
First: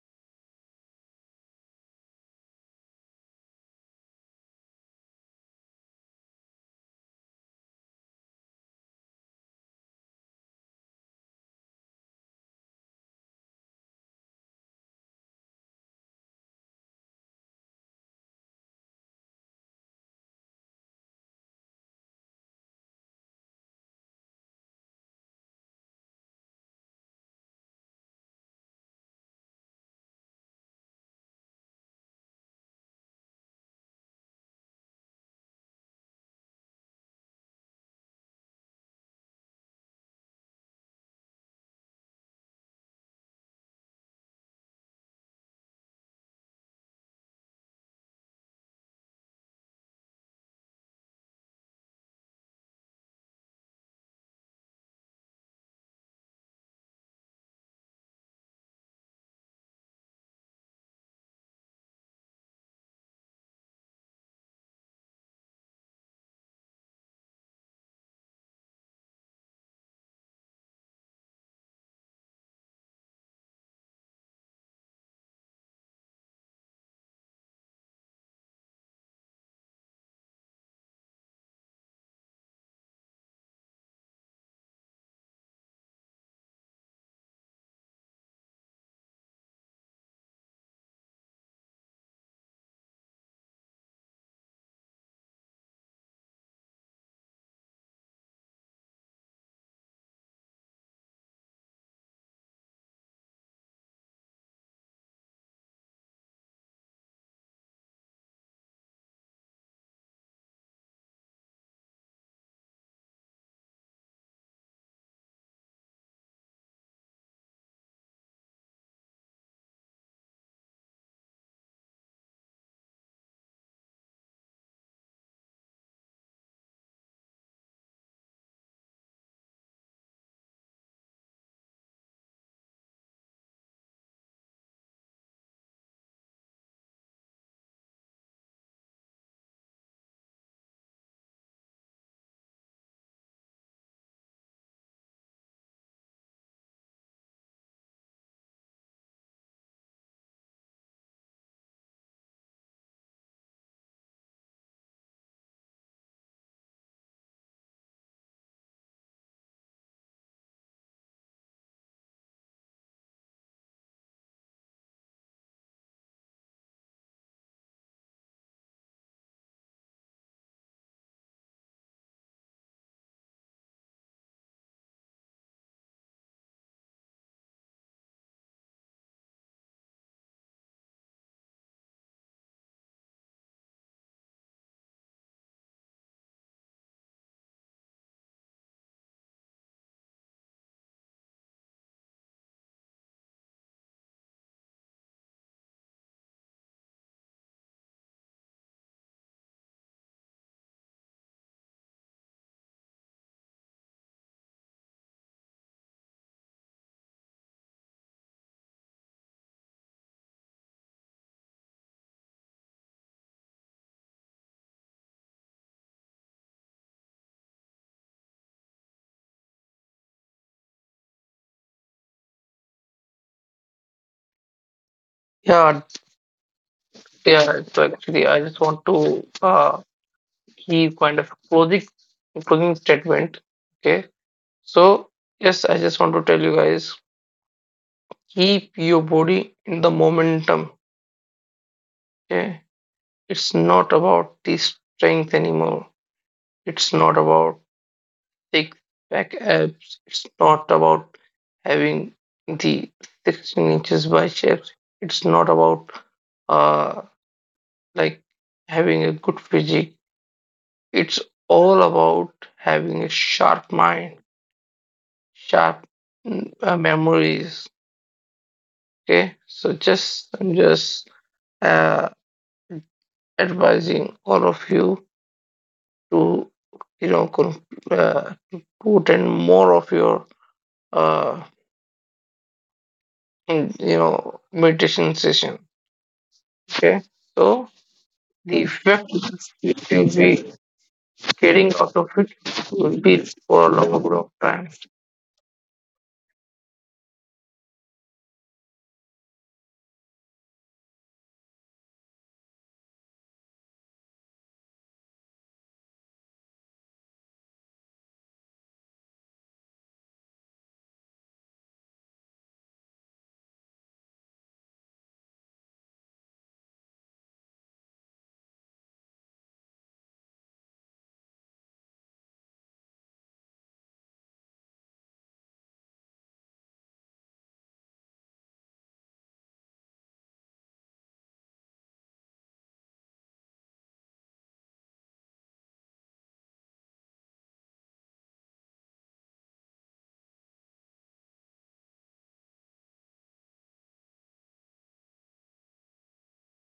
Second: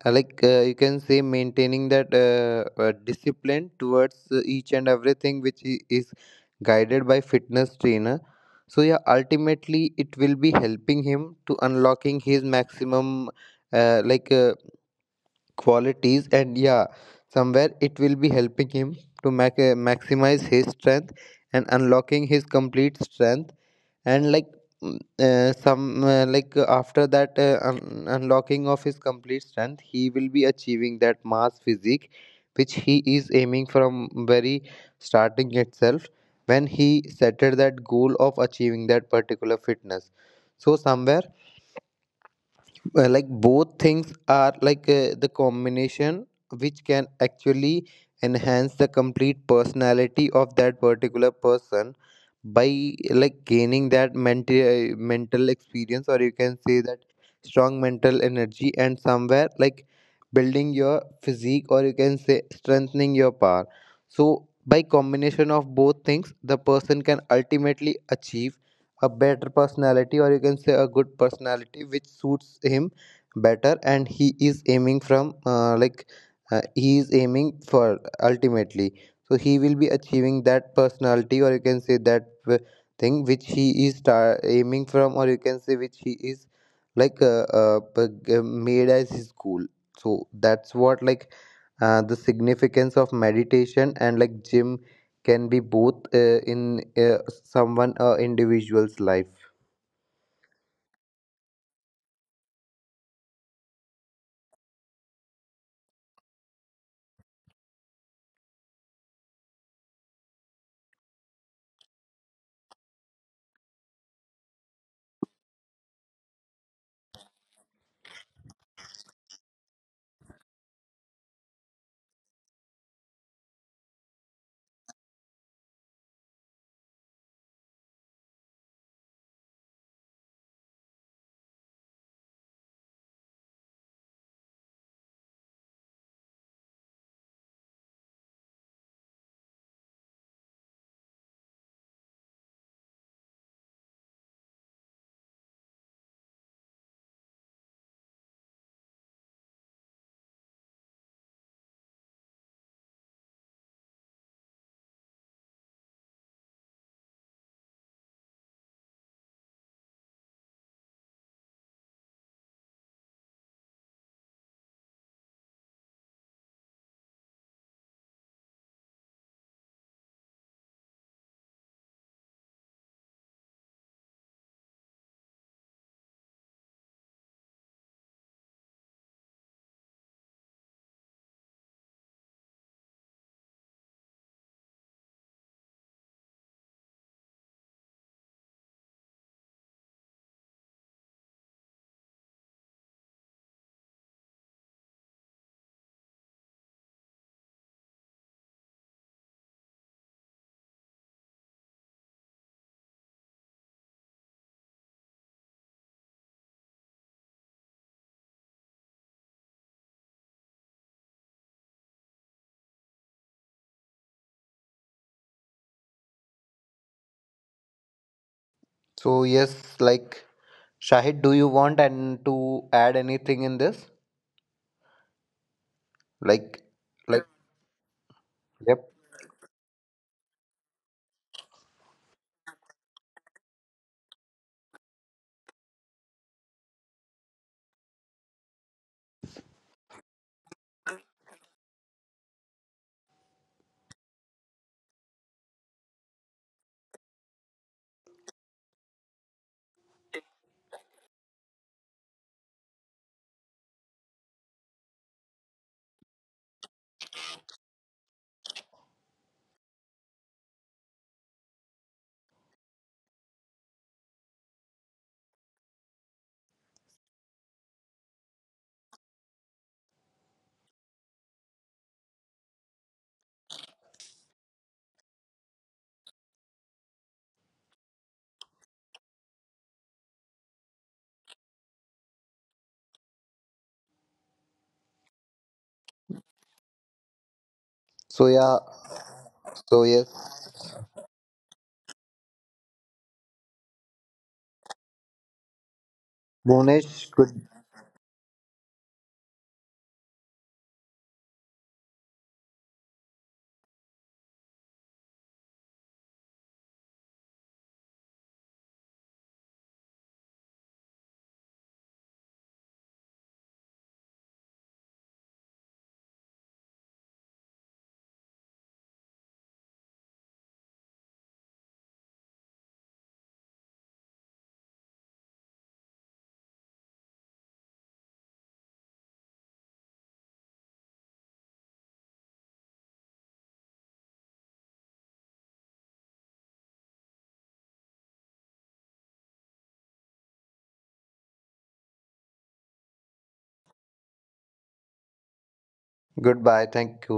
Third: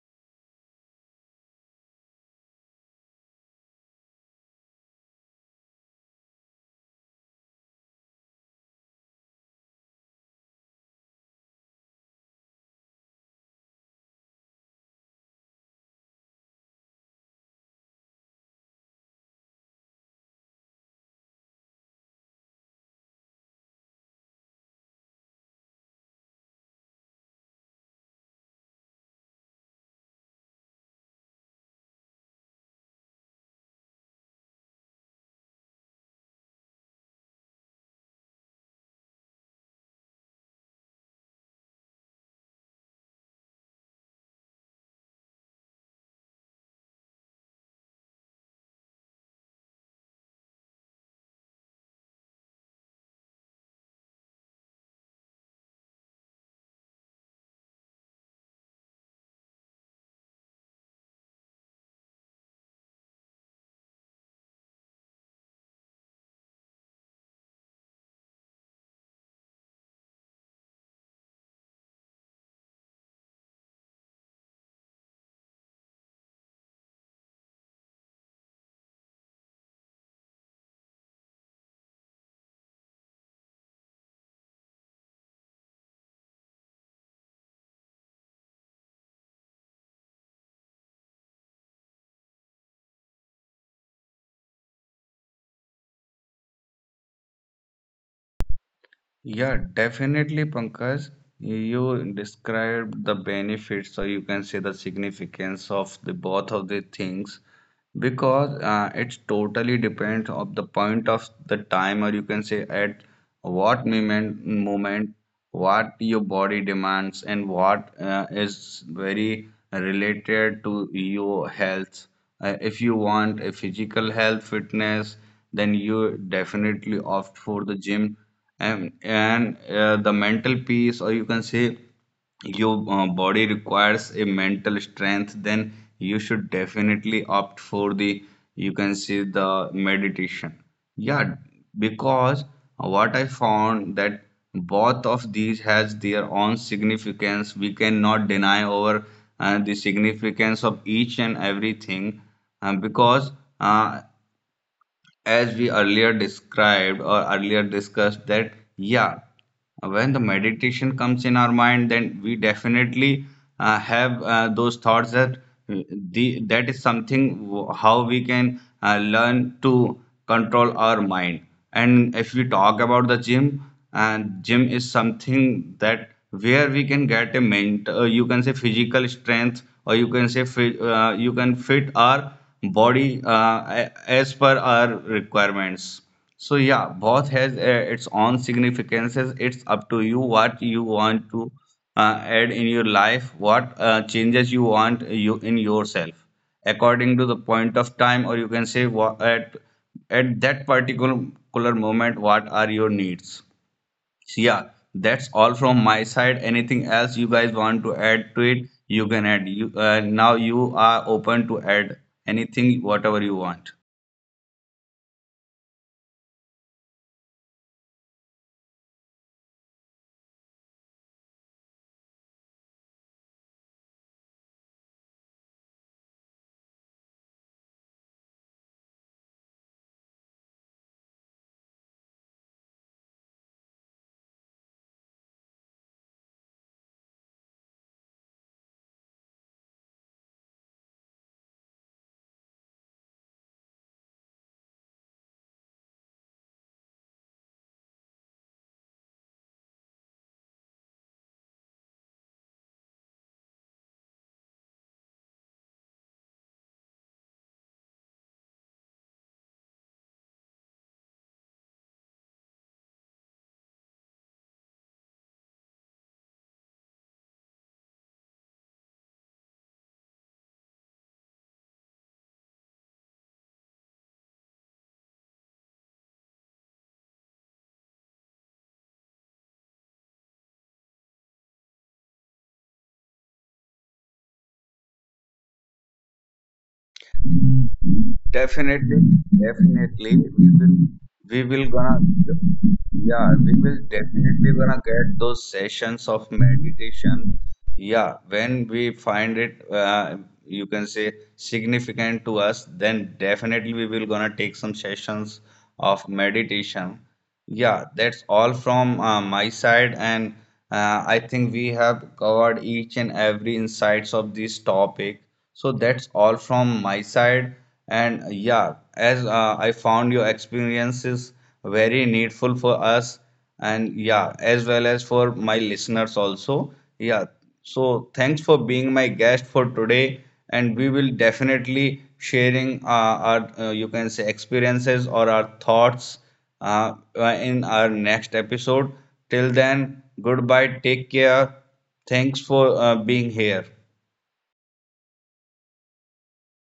Speaker 2: you can say maintaining that discipline towards each and everything which is guided by fitness trainer. So yeah, ultimately it will be helping him to unlocking his maximum uh, like uh, qualities. And yeah, somewhere it will be helping him to maximize his strength, and unlocking his complete strength. And like mm, some like after that unlocking of his complete strength, he will be achieving that mass physique which he is aiming from very starting itself, when he settled that goal of achieving that particular fitness. So somewhere like both things are like the combination which can actually enhance the complete personality of that particular person, by like gaining that mental experience, or you can say that strong mental energy, and somewhere like building your physique, or you can say strengthening your power. So by combination of both things, the person can ultimately achieve a better personality, or you can say a good personality which suits him better, and he is aiming from he is aiming for ultimately. So he will be achieving that personality, or you can say that thing which he is aiming from, or you can say which he is like made as his goal. So that's what like the significance of meditation and like gym can be both in uh, someone individual's life.
Speaker 3: Yeah, definitely, Pankaj. You described the benefits, or you can say the significance of the both of the things, because it totally depends of the point of the time, or you can say at what moment what your body demands and what is very related to your health. If you want a physical health fitness, then you definitely opt for the gym. And The mental peace, or you can say your body requires a mental strength, then you should definitely opt for the, you can see, the meditation. Yeah, because what I found that both of these has their own significance. We cannot deny over the significance of each and everything, because uh, as we earlier described or earlier discussed, that yeah, when the meditation comes in our mind, then we definitely have those thoughts that uh, the that is something how we can learn to control our mind. And if we talk about the gym, and gym is something that where we can get a mental, you can say, physical strength, or you can say you can fit our body as per our requirements. So yeah, both has its own significances. It's up to you what you want to add in your life, what changes you want you in yourself, according to the point of time, or you can say what at that particular moment, what are your needs. So yeah, that's all from my side. Anything else you guys want to add to it, you can add. You now you are open to add anything, whatever you want.
Speaker 2: So yes, like Shahid, do you want and to add anything in this, like
Speaker 1: yeah,
Speaker 2: like
Speaker 1: yeah.
Speaker 2: yep.
Speaker 1: So actually, I just want to key kind of closing statement. Okay. So yes, I just want to tell you guys, keep your body in the momentum. Okay. It's not about the strength anymore. It's not about thick back abs. It's not about having the 16 inches biceps. It's not about uh like having a good physique. It's all about having a sharp mind, sharp memories. Okay, so just I'm just uh, advising all of you to you know to put in more of your uh, you know meditation session. Okay,
Speaker 2: So
Speaker 1: so
Speaker 2: yeah.
Speaker 1: the
Speaker 2: So
Speaker 3: Definitely,
Speaker 1: effect
Speaker 2: yes,
Speaker 1: you will
Speaker 3: definitely,
Speaker 1: be
Speaker 3: we will, we
Speaker 1: getting
Speaker 3: will
Speaker 1: out
Speaker 3: gonna,
Speaker 1: of it will be
Speaker 3: yeah, we
Speaker 1: for a
Speaker 3: will
Speaker 1: long period of
Speaker 3: definitely
Speaker 1: time.
Speaker 3: gonna get those sessions
Speaker 2: Bhunesh,
Speaker 3: of
Speaker 2: good.
Speaker 3: meditation. Yeah, when we find it, you can say significant to us, then definitely we will gonna take some sessions of meditation. Yeah, that's all from my side, and I think we have covered each and every insights of this topic. So that's all from my side, and yeah, as I found your experiences very needful for us, and yeah, as well as for my listeners also. Yeah, so thanks for being my guest for today, and we will definitely sharing our you can say experiences or our thoughts uh, in our next episode. Till then, goodbye, take care. Thanks for being here.
Speaker 2: Goodbye, thank you.